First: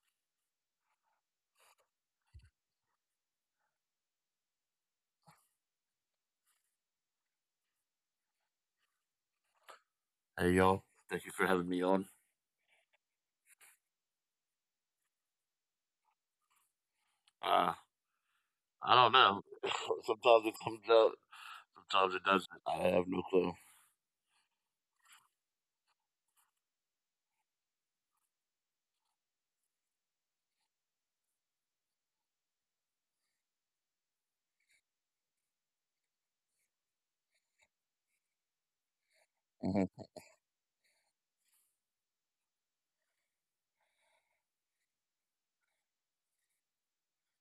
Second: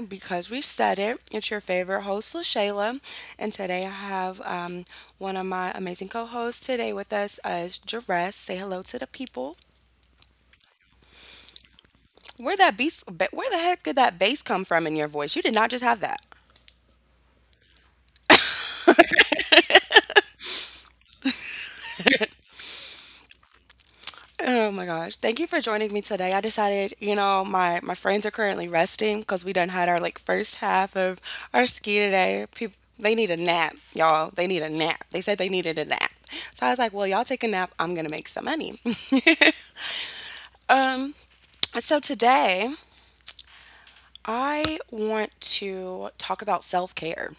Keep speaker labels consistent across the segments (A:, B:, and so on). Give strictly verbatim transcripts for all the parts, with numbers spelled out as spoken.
A: Because We Said It. It's your favorite host, LaShayla, and today I have um, one of my amazing co-hosts today with us uh, is Jerez. Say hello to the people.
B: Hey y'all, thank you for having me on.
A: Where that bass? ba- Where the heck did that bass come from in your voice? You did not just have that.
B: Uh, I don't know. Sometimes it comes out, sometimes it doesn't. I have no clue.
A: Oh my gosh. Thank you for joining me today. I decided, you know, my my friends are currently resting because we done had our like first half of our ski today. People they need a nap, y'all. They need a nap. They said they needed a nap. So I was like, well, y'all take a nap. I'm gonna make some money.
B: Hmm.
A: So today I want to talk about self-care.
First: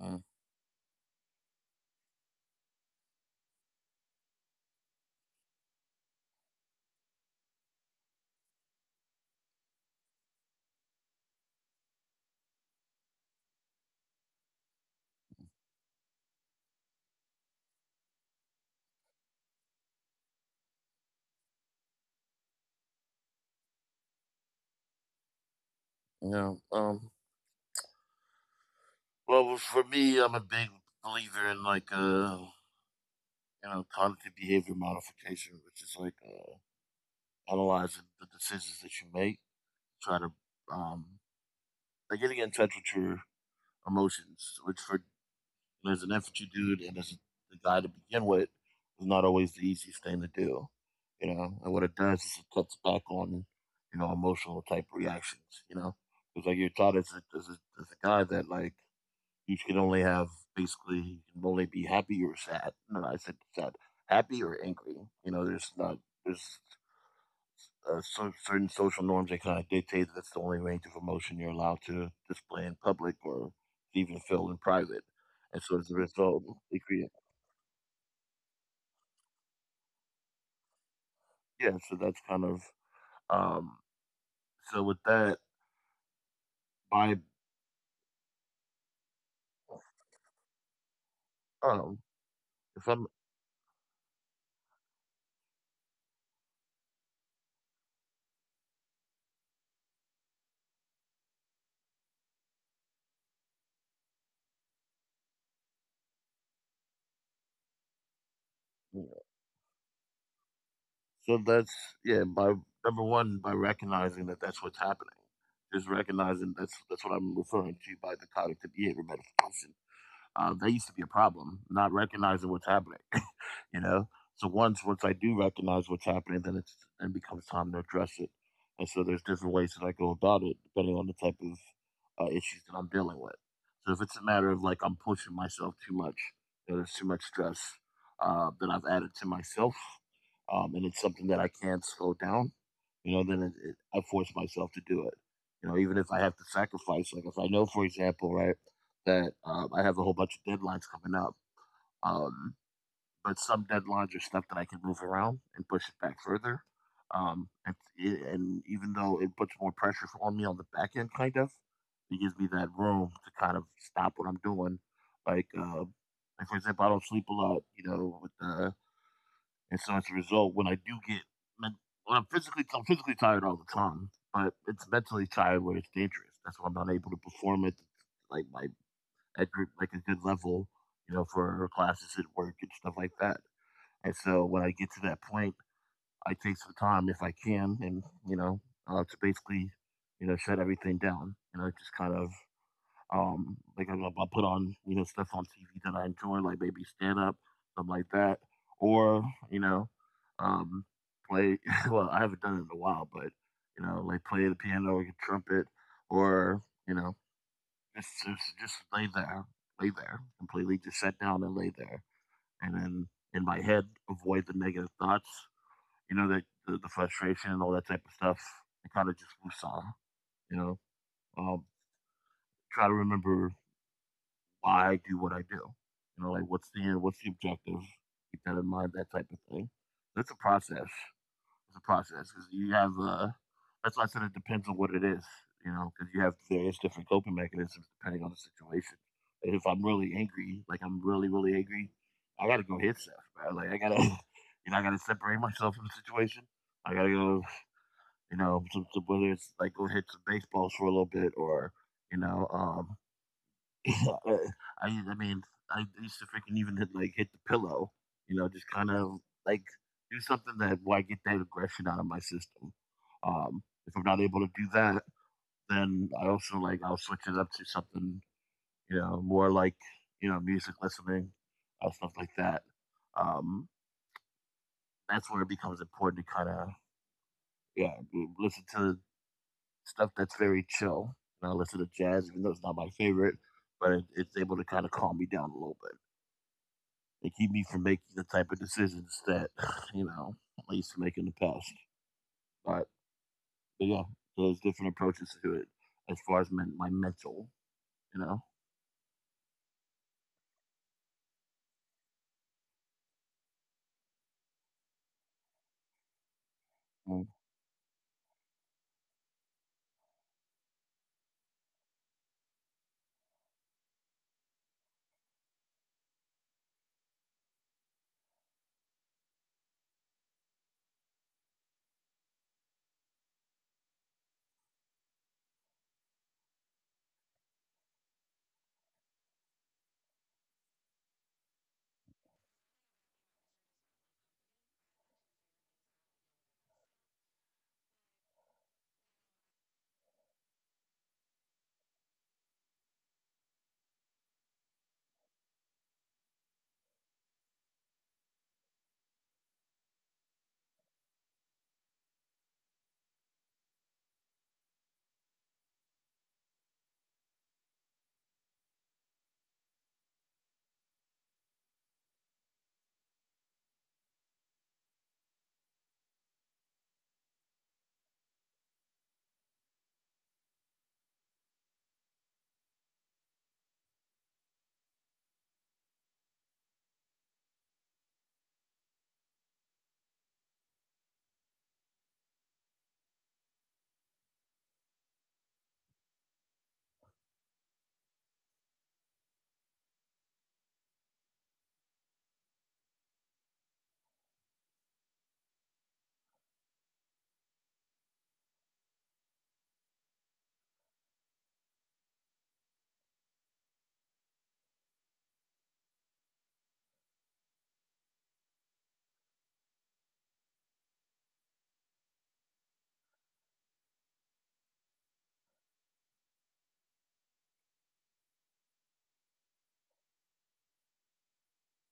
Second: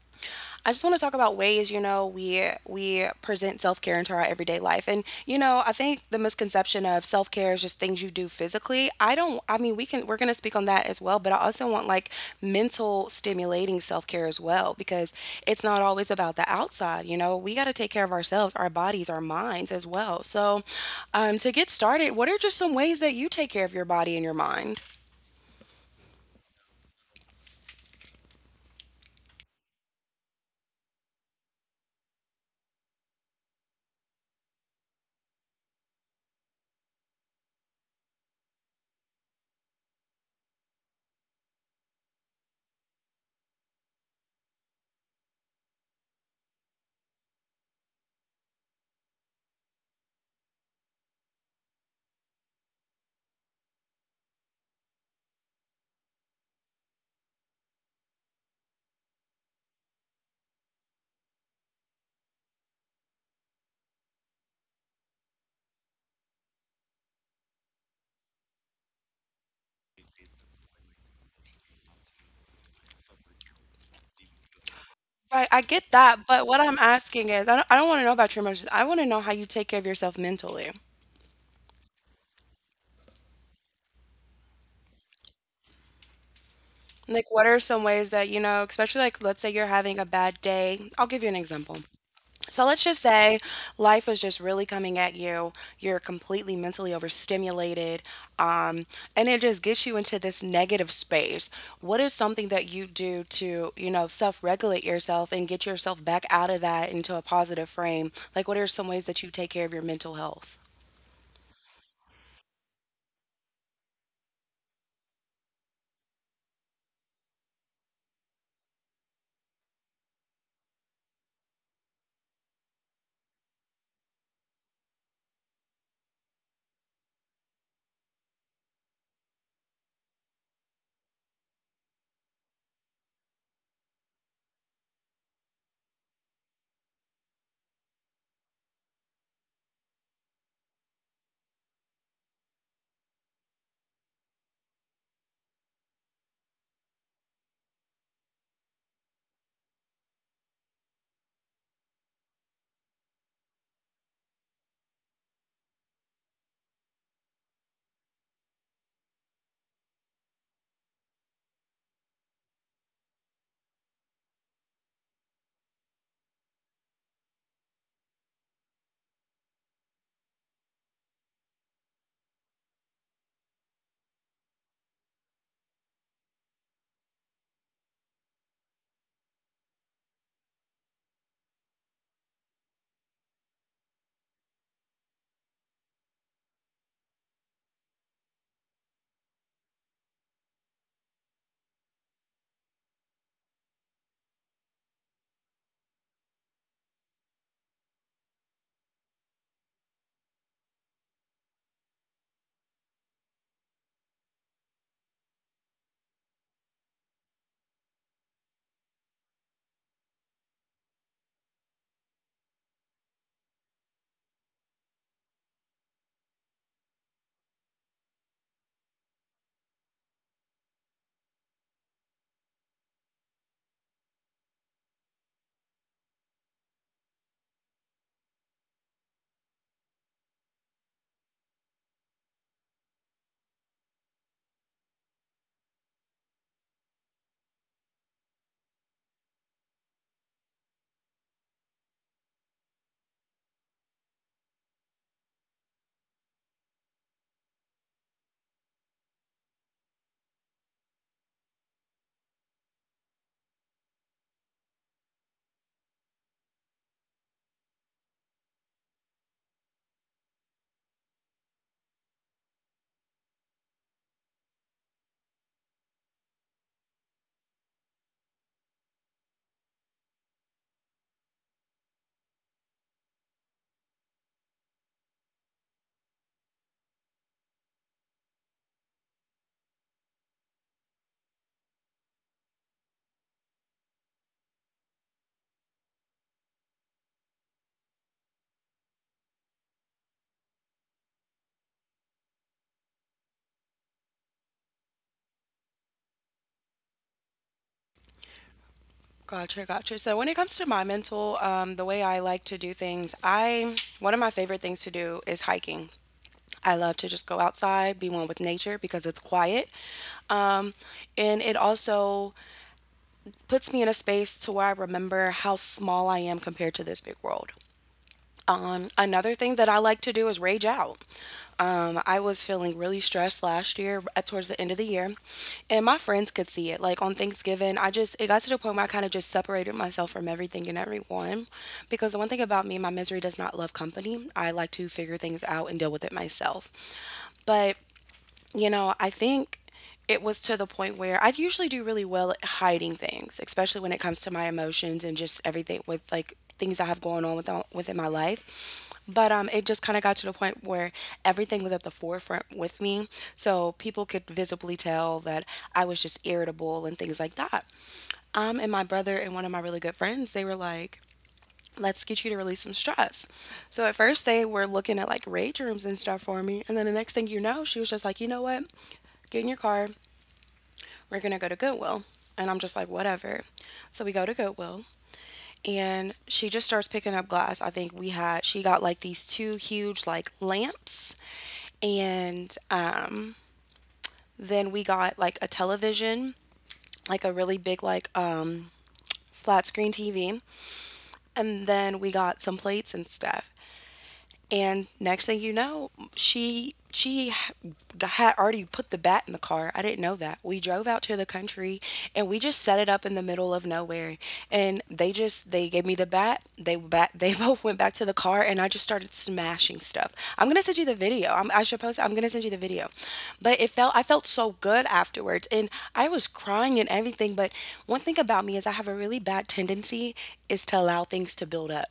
B: Uh,
A: I just want to talk about ways, you know, we we present self-care into our everyday life. And you know, I think the misconception of self-care is just things you do physically. I don't I mean, we can we're going to speak on that as well, but I also want like mental stimulating self-care as well because it's not always about the outside, you know. We got to take care of ourselves, our bodies, our minds as well. So, um to get started, what are just some ways that you take care of your body and your mind?
B: yeah. Um. Well, for me, I'm a big believer in like uh, you know, cognitive behavior modification, which is like uh, analyzing the decisions that you make, try to um, like getting in touch with your emotions, which for And as an infantry dude and as the guy to begin with, was not always the easiest thing to do. You know, and what it does is it cuts back on, you know, emotional type reactions. You know, because like you're taught as a, as a as a guy that like you can only have basically you can only be happy or sad. No, I said sad, happy or angry. You know, there's not there's uh, so, certain social norms that kind of dictate that's the only range of emotion you're allowed to display in public or even feel in private.
A: Right, I
B: And so
A: get
B: as a
A: that,
B: result,
A: but what
B: they
A: I'm
B: create,
A: asking is, I don't, I don't want to know about your emotions. I want to know how you take care of yourself mentally.
B: yeah, so that's kind of, um, so with that, by,
A: Like, what are some ways that, you know, especially like, let's say you're having a bad day. I'll give you an example.
B: um,
A: So let's
B: if
A: just
B: I'm,
A: say life is just really coming at you. You're completely mentally overstimulated, um, and it just gets you into this negative space. What is something that you do to, you know, self-regulate yourself and get yourself back out of that into a positive frame? Like, what are some ways that you take care of your mental health?
B: so that's, yeah, by Number one, by recognizing that that's what's happening, just recognizing that's, that's what I'm referring to by the cognitive behavior modification. Uh, that used to be a problem, not recognizing what's happening, you know. So once once I do recognize what's happening, then it's it becomes time to address it. And so there's different ways that I go about it depending on the type of uh, issues that I'm dealing with. So if it's a matter of like I'm pushing myself too much, you know, there's too much stress uh, that I've added to myself, um, and it's something that I can't slow down, you know, then it, it, I force myself to do it. You know, even if I have to sacrifice, like if I know, for example, right that um, I have a whole bunch of deadlines coming up. Um, but some deadlines are stuff that I can move around and push it back further. Um, and, and even though it puts more pressure on me on the back end, kind of, it gives me that room to kind of stop what I'm doing. Like, uh, like for example, I don't sleep a lot, you know, with the, and so as a result, when I do get, men- when I'm physically, I'm physically tired all the time, but it's mentally tired where it's dangerous. That's why I'm not able to perform at like my at group like a good level, you know, for classes at work and stuff like that. And so when I get to that point, I take some time if I can, and you know, uh, to basically, you know, shut everything down. You know, just kind of um, like I, will put on you know stuff on T V that I enjoy, like maybe stand up, something like that, or you know, um, play. Well, I haven't done it in a while, but you know, like play the piano or the trumpet, or you know. Just, just, just lay there, lay there, completely just sit down and lay there, and then in my head avoid the negative thoughts. You know, the the, the frustration and all that type of stuff. And kind of just woosah. You know, um, try to remember why I do what I do. You know, like what's the what's the objective? Keep that in mind. That type of thing. That's a process. It's a process because you have uh that's why I said it depends on what it is, you know, because you have various different coping mechanisms depending on the situation. And if I'm really angry, like I'm really really angry, I gotta go hit stuff, bro. Like I gotta, you know, I gotta separate myself from the situation. I gotta go, you know, some, some, whether it's like go hit some baseballs for a little bit or, you know, um, I I mean, I used to freaking even hit, like hit the pillow, you know, just kind of like do something that where I get that aggression out of my system. Um, if I'm not able to do that, then I also like I'll switch it up to something, you know, more like you know music listening, uh, stuff like that. Um, that's where it becomes important to kind of yeah listen to stuff that's very chill. And I listen to jazz, even though it's not my favorite, but it, it's able to kind of calm me down a little and keep me from making the type of decisions that you know I used to make in the past. But, but yeah, so there's different approaches to it as far as my, my mental, you know.
A: Gotcha, gotcha. So when it comes to my mental, um, the way I like to do things, I one of my favorite things to do is hiking. I love to just go outside, be one with nature because it's quiet. Um, and it also puts me in a space to where I remember how small I am compared to this big world. Um, another thing that I like to do is rage out. Um, I was feeling really stressed last year at towards the end of the year, and my friends could see it. Like on Thanksgiving, I just it got to the point where I kind of just separated myself from everything and everyone, because the one thing about me, my misery does not love company. I like to figure things out and deal with it myself. But you know, I think it was to the point where I usually do really well at hiding things, especially when it comes to my emotions and just everything with like things I have going on with uh, within my life. But um, it just kind of got to the point where everything was at the forefront with me, so people could visibly tell that I was just irritable and things like that. Um, and my brother and one of my really good friends, they were like, let's get you to release some stress. So at first they were looking at like rage rooms and stuff for me. And then the next thing you know, she was just like, you know what? Get in your car. We're going to go to Goodwill. And I'm just like, whatever. So we go to Goodwill and she just starts picking up glass. I think we had, she got like these two huge like lamps. And um, then we got like a television, like a really big, like, um, flat screen T V. And then we got some plates and stuff. And next thing you know, she she had already put the bat in the car. I didn't know that. We drove out to the country and we just set it up in the middle of nowhere. And they just they gave me the bat. They bat they both went back to the car and I just started smashing stuff. I'm gonna send you the video. I'm, I should post. I'm gonna send you the video. But it felt I felt so good afterwards and I was crying and everything. But one thing about me is I have a really bad tendency is to allow things to build up.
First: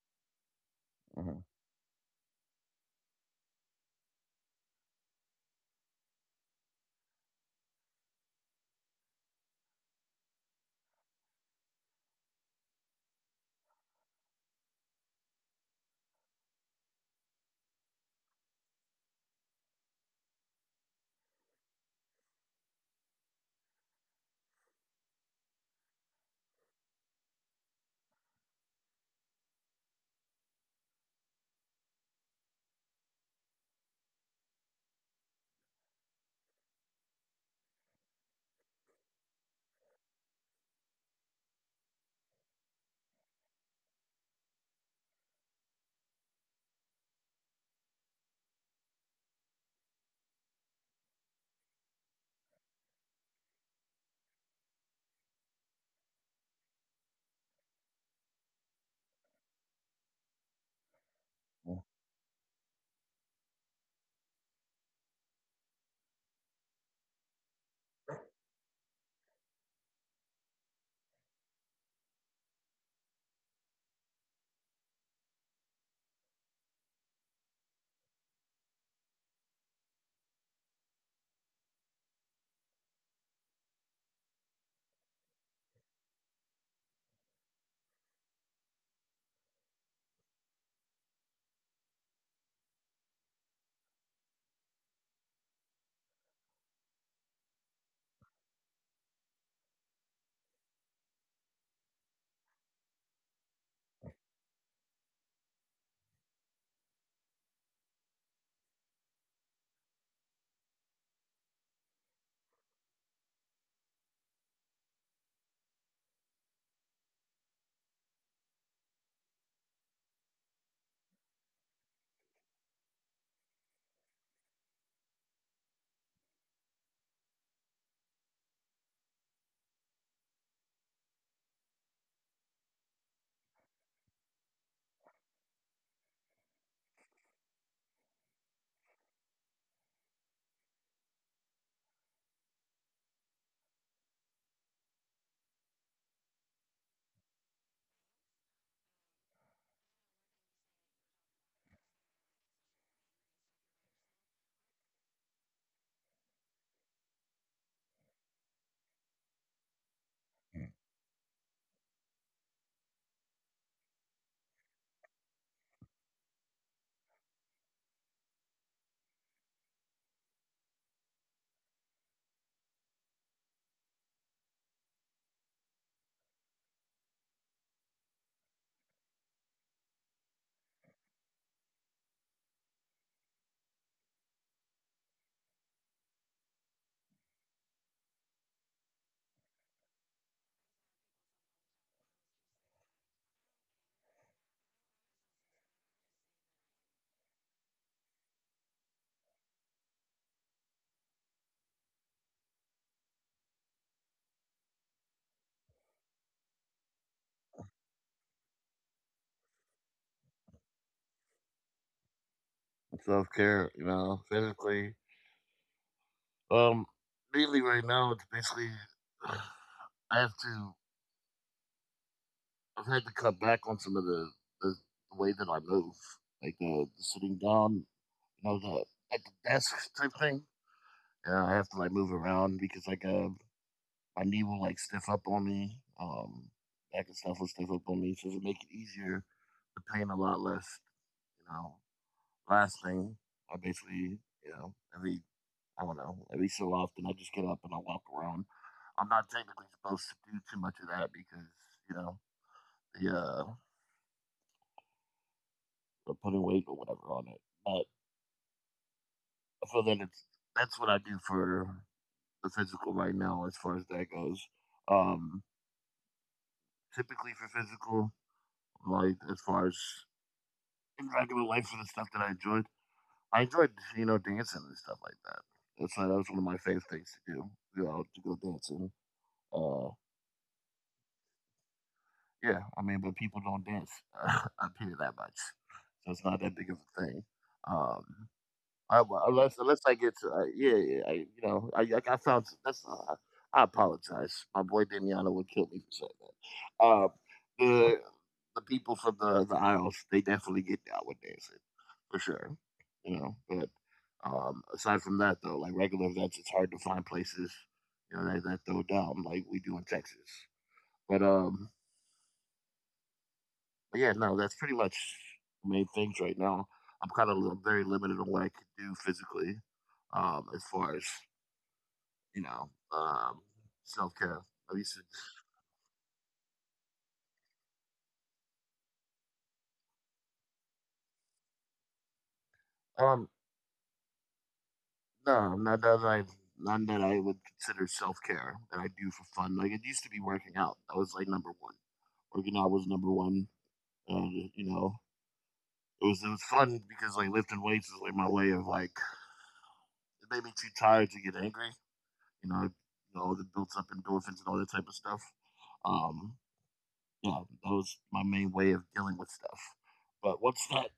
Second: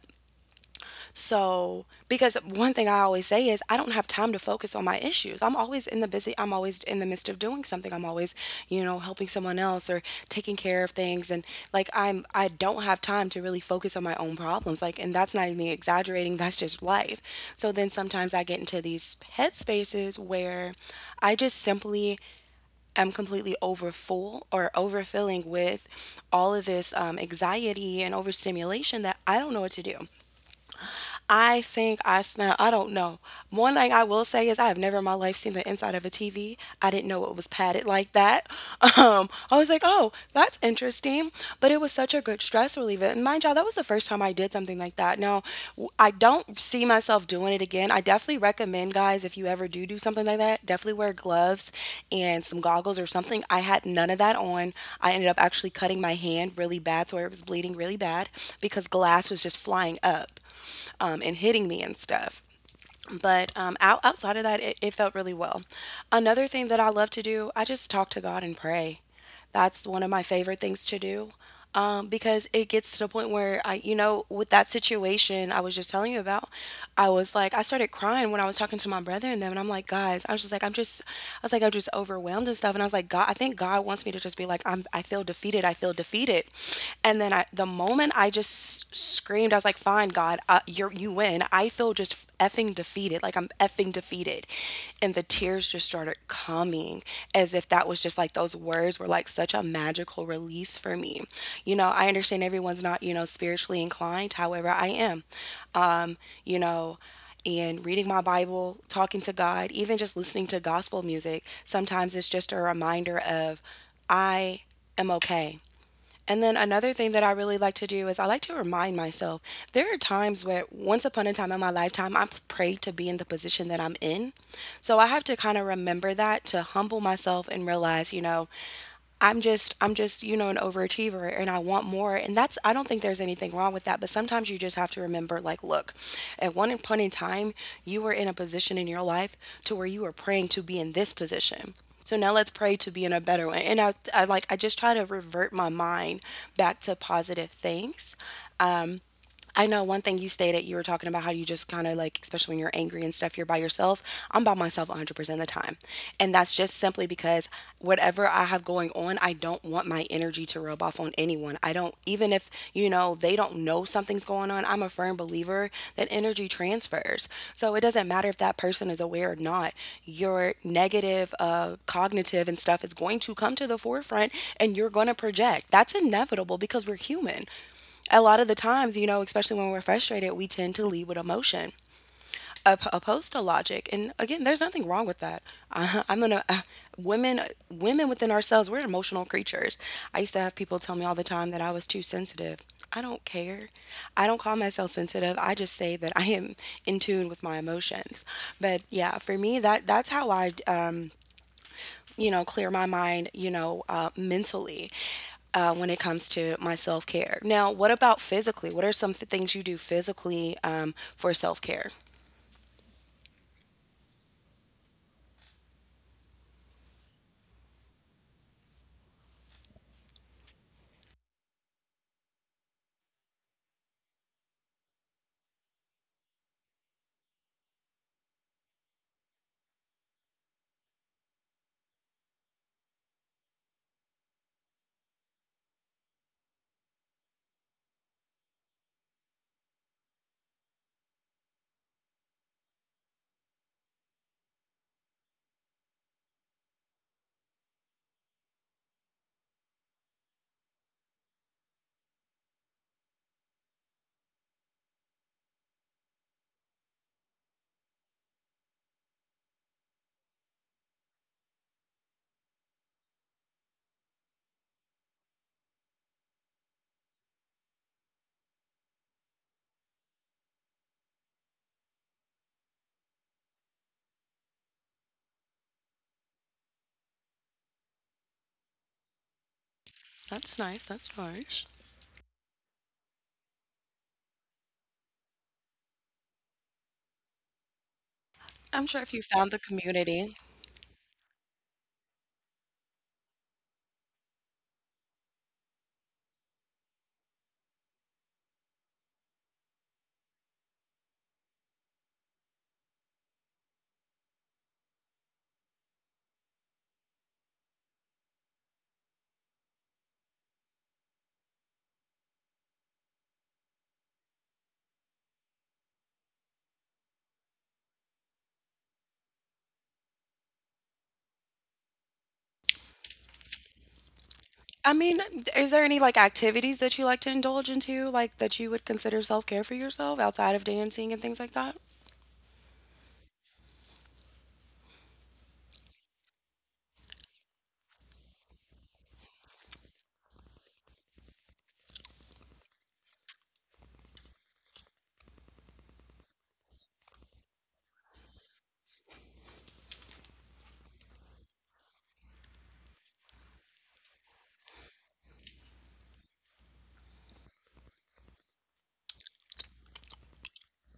B: Mm-hmm.
A: So, because one thing I always say is I don't have time to focus on my issues. I'm always in the busy, I'm always in the midst of doing something. I'm always, you know, helping someone else or taking care of things and like I'm I don't have time to really focus on my own problems. Like and that's not even me exaggerating, that's just life. So then sometimes I get into these head spaces where I just simply am completely overfull or overfilling with all of this um, anxiety and overstimulation that I don't know what to do. I think I smell, I don't know. One thing I will say is I have never in my life seen the inside of a T V. I didn't know it was padded like that. Um, I was like, oh, that's interesting. But it was such a good stress reliever. And mind y'all, that was the first time I did something like that. Now, w- I don't see myself doing it again. I definitely recommend, guys, if you ever do do something like that, definitely wear gloves and some goggles or something. I had none of that on. I ended up actually cutting my hand really bad to where it was bleeding really bad because glass was just flying up um, and hitting me and stuff. But um, out, outside of that, it, it felt really well. Another thing that I love to do, I just talk to God and pray. That's one of my favorite things to do um, because it gets to the point where I, you know, with that situation I was just telling you about, I was like, I started crying when I was talking to my brother and them, and I'm like, guys, I was just like, I'm just, I was like, I'm just overwhelmed and stuff, and I was like, God, I think God wants me to just just be like, I'm, I feel defeated. I feel defeated. And then I, the moment I just screamed, I was like, fine, God, uh, you're, you win. I feel just effing defeated. Like I'm effing defeated. And the tears just started coming as if that was just like those words were like such a magical release for me. You know, I understand everyone's not, you know, spiritually inclined. However, I am. Um, you know, and reading my Bible, talking to God, even just listening to gospel music. Sometimes it's just a reminder of I am okay. And then another thing that I really like to do is I like to remind myself there are times where once upon a time in my lifetime I prayed to be in the position that I'm in. So I have to kind of remember that to humble myself and realize, you know, I'm just I'm just, you know, an overachiever and I want more. And that's I don't think there's anything wrong with that, but sometimes you just have to remember like, look, at one point in time, you were in a position in your life to where you were praying to be in this position. So now let's pray to be in a better one, and I, I like I just try to revert my mind back to positive things. I know one thing you stated, you were talking about how you just kind of like, especially when you're angry and stuff, you're by yourself. I'm by myself one hundred percent of the time. And that's just simply because whatever I have going on, I don't want my energy to rub off on anyone. I don't, even if, you know, they don't know something's going on, I'm a firm believer that energy transfers. So it doesn't matter if that person is aware or not, your negative, uh, cognitive and stuff is going to come to the forefront and you're going to project. That's inevitable because we're human a lot of the times, you know, especially when we're frustrated, we tend to lead with emotion op- opposed to logic. And again, there's nothing wrong with that. Uh, I'm gonna uh, women women within ourselves, we're emotional creatures. I used to have people tell me all the time that I was too sensitive. I don't care. I don't call myself sensitive. I just say that I am in tune with my emotions. But yeah, for me, that that's how I, um, you know, clear my mind, you know, uh, mentally uh, when it comes to my self care. Now, what about physically? What are some f- things you do physically um, for self care?
B: Self care, you know, physically. Um, Mainly right now, it's basically I have to I've had to cut back on some of the the, the way that I move, like the, the sitting down, you know, the at the desk type thing. Yeah, I have to like move around because like uh, my knee will like stiff up on me. Um, back and stuff will stiff up on me. So it'll make it easier. The pain a lot less. You know. Last thing, I basically, you know, every I don't know, every so often I just get up and I walk around. I'm not technically supposed to do too much of that because you know the uh, the putting weight or whatever on it. But so then it's that's what I do for the physical right now as far as that goes. Um, Typically for physical, like as far as in regular life for the stuff that I enjoyed. I enjoyed, you know, dancing and stuff like that. That's uh, that was one of my favorite things to do. You know, to go dancing. Uh,
A: That's nice. That's nice.
B: yeah, I mean, but people don't dance up here that much, so it's not that big of a thing. Um,
A: I'm
B: I,
A: sure if
B: w-
A: you found
B: unless
A: the
B: Unless I get to
A: community.
B: uh, yeah, yeah I, you know I I I found that's uh, I apologize. My boy Damiano would kill me for saying that. uh the the people from the the aisles they definitely get down with dancing for sure. You know, but um, aside from that though, like regular events, it's hard to find places you know that, that throw down like we do in Texas. But um, but yeah, no, that's pretty much the main things right now. I'm kind of very limited on what I can do physically um, as far as you know, um, self-care, at
A: I
B: least
A: mean,
B: it
A: is there any like activities that you like to indulge into, like that you would consider self care for yourself outside of dancing and things like that?
B: um, no, not that I none that I would consider self-care that I do for fun, like, it used to be working out, that was, like, number one. Working out was number one, and, you know, it was it was fun because, like, lifting weights is, like, my way of, like it made me too tired to get angry, you know, you know, that builds up endorphins and all that type of stuff, um, yeah, that was my main way of dealing with stuff, but once that,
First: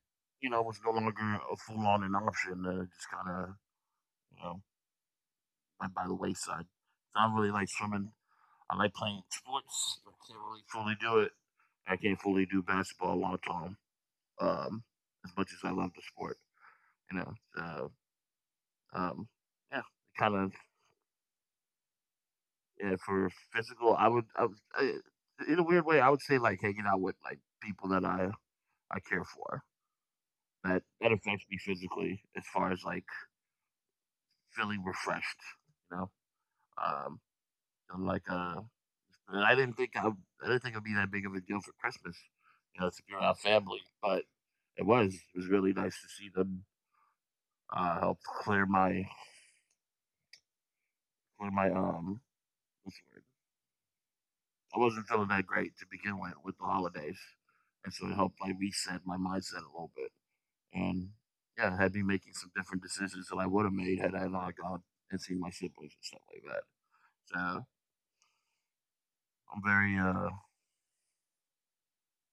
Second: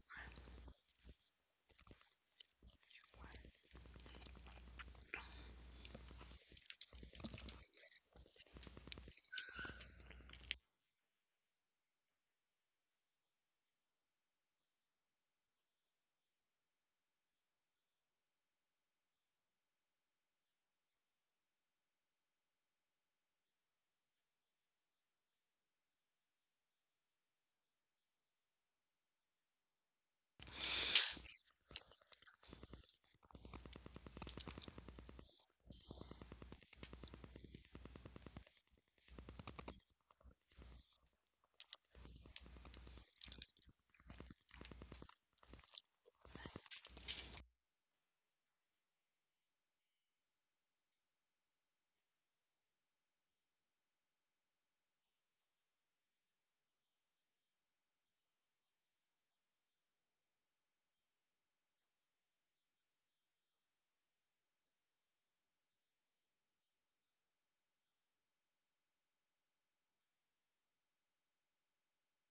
B: you know, was no longer a full-on an option, then it just kinda you know, went by the wayside. So I don't really like swimming. I like playing sports. I can't really fully do it. I can't fully do basketball long term um, as much as I love the sport. You know, so um, yeah, kind of yeah, for physical. I would, I would I, in a weird way, I would say like hanging out with like people that I I care for. That that affects me physically as far as like feeling refreshed. You know, um, and like uh, and I didn't think I w- I didn't think it'd be that big of a deal for Christmas, you know, to be around family. But it was. It was really nice to see them uh, help clear my clear my um. What's the word? I wasn't feeling that great to begin with with the holidays, and so it helped like reset my mindset a little bit. And yeah, it had me making some different decisions that I would have made had I not gone and seen my siblings and stuff like that. So I'm very uh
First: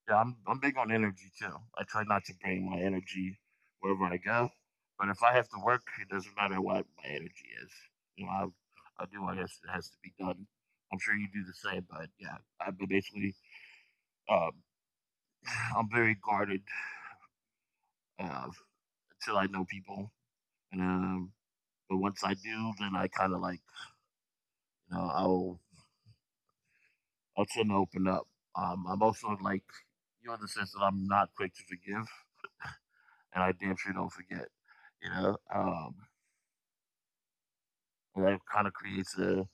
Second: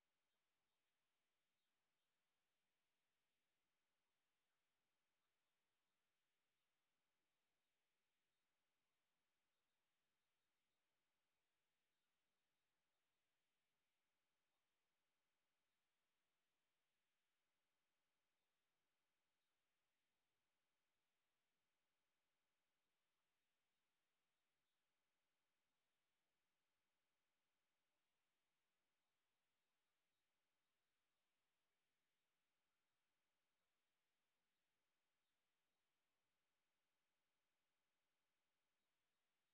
B: Yeah, I'm I'm big on energy too. I try not to bring my energy wherever I go, but if I have to work, it doesn't matter what my energy is. You know, I I do what has has to be done. I'm sure you do the same, but yeah, I but basically um, I'm very guarded uh, until I know people, and um, but once I do, then I kind of like you know I'll I'll tend to open up. Um, I'm also like you in the sense that I'm not quick to forgive, and I damn sure don't forget, you know. Um, and that kind of creates a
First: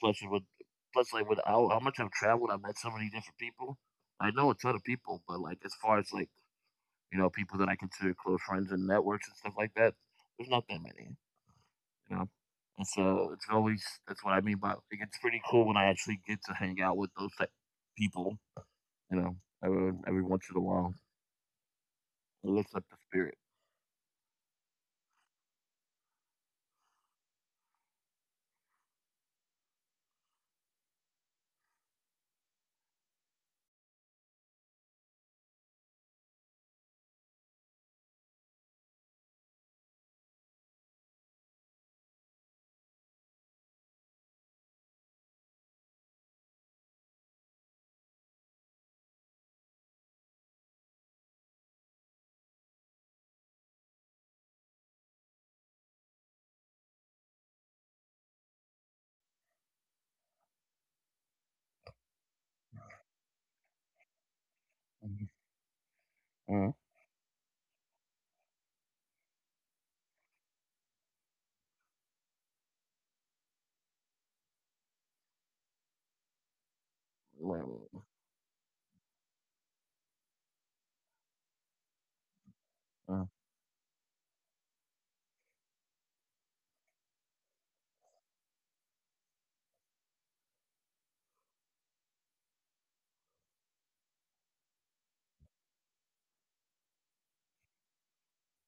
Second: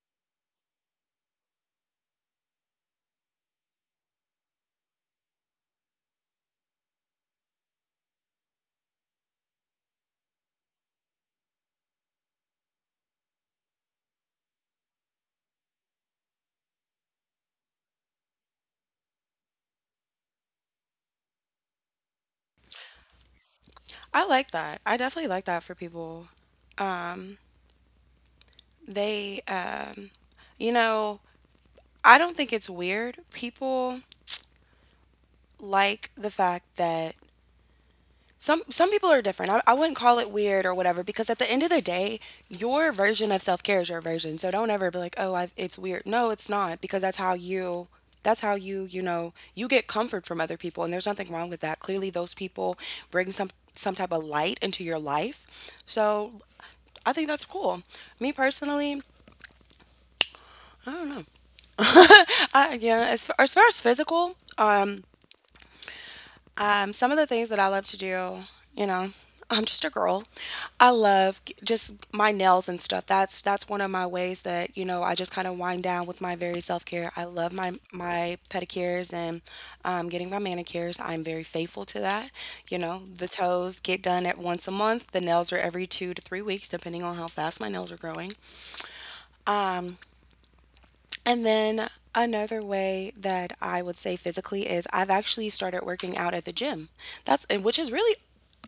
B: plus with plus, like with how, how much I've traveled, I've met so many different people. I know a ton of people, but like as far as like, you know, people that I consider close friends and networks and stuff like that, there's not that many, you know. And so it's always, that's what I mean by, like, it's pretty cool when I actually get to hang out with those type people, you know, every, every once in a while. It lifts up the spirit.
A: I like that. I definitely like that for people. Um, they, uh, you know, I don't think it's weird. People like the fact that Some some people are different. I, I wouldn't call it weird or whatever because at the end of the day, your version of self care is your version. So don't ever be like, oh, I, it's weird. No, it's not because that's how you that's how you you know you get comfort from other people and there's nothing wrong with that. Clearly, those people bring some some type of light into your life. So I think that's cool. Me personally, I, yeah. As, far- as far as physical,
B: Mhm. Mhm.
A: Um, some of the things that I love to do, you know, I'm just a girl. I love g- just my nails and stuff. That's that's one of my ways that you know I just kind of wind down with my very self care. I love my
B: Mhm.
A: my pedicures and um, getting my manicures. I'm very faithful to that. You know, the toes get done at once a month. The nails are every two to three weeks, depending on how fast my nails are growing. And then another way that I would say physically is I've actually started working out at the gym. That's and which is really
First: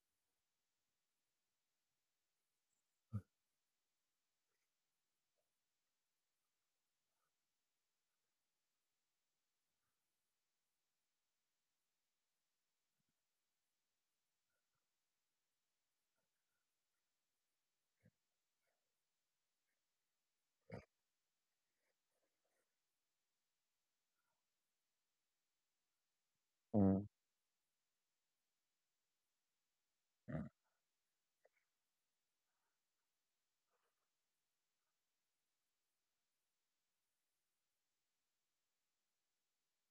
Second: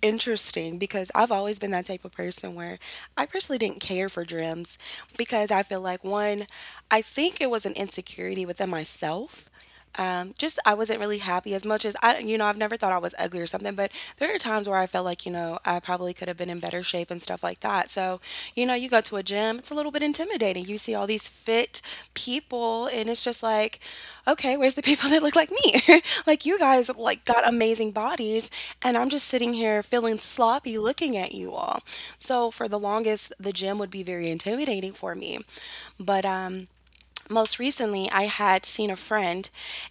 A: interesting because I've always been that type of person where I personally didn't care for gyms because I feel like one, I think it was an insecurity within myself, um, just I wasn't really happy as much as I, you know, I've never thought I was ugly or something, but there are times where I felt like, you know, I probably could have been in better shape and stuff like that. So, you know, you go to a gym, it's a little bit intimidating. You see all these fit people, and it's just like, okay, where's the people that look like me? Like you guys,
B: Mhm. Mhm.
A: like got amazing bodies, and I'm just sitting here feeling sloppy looking at you all. So for the longest, the gym would be very intimidating for me, but um most recently I had seen a friend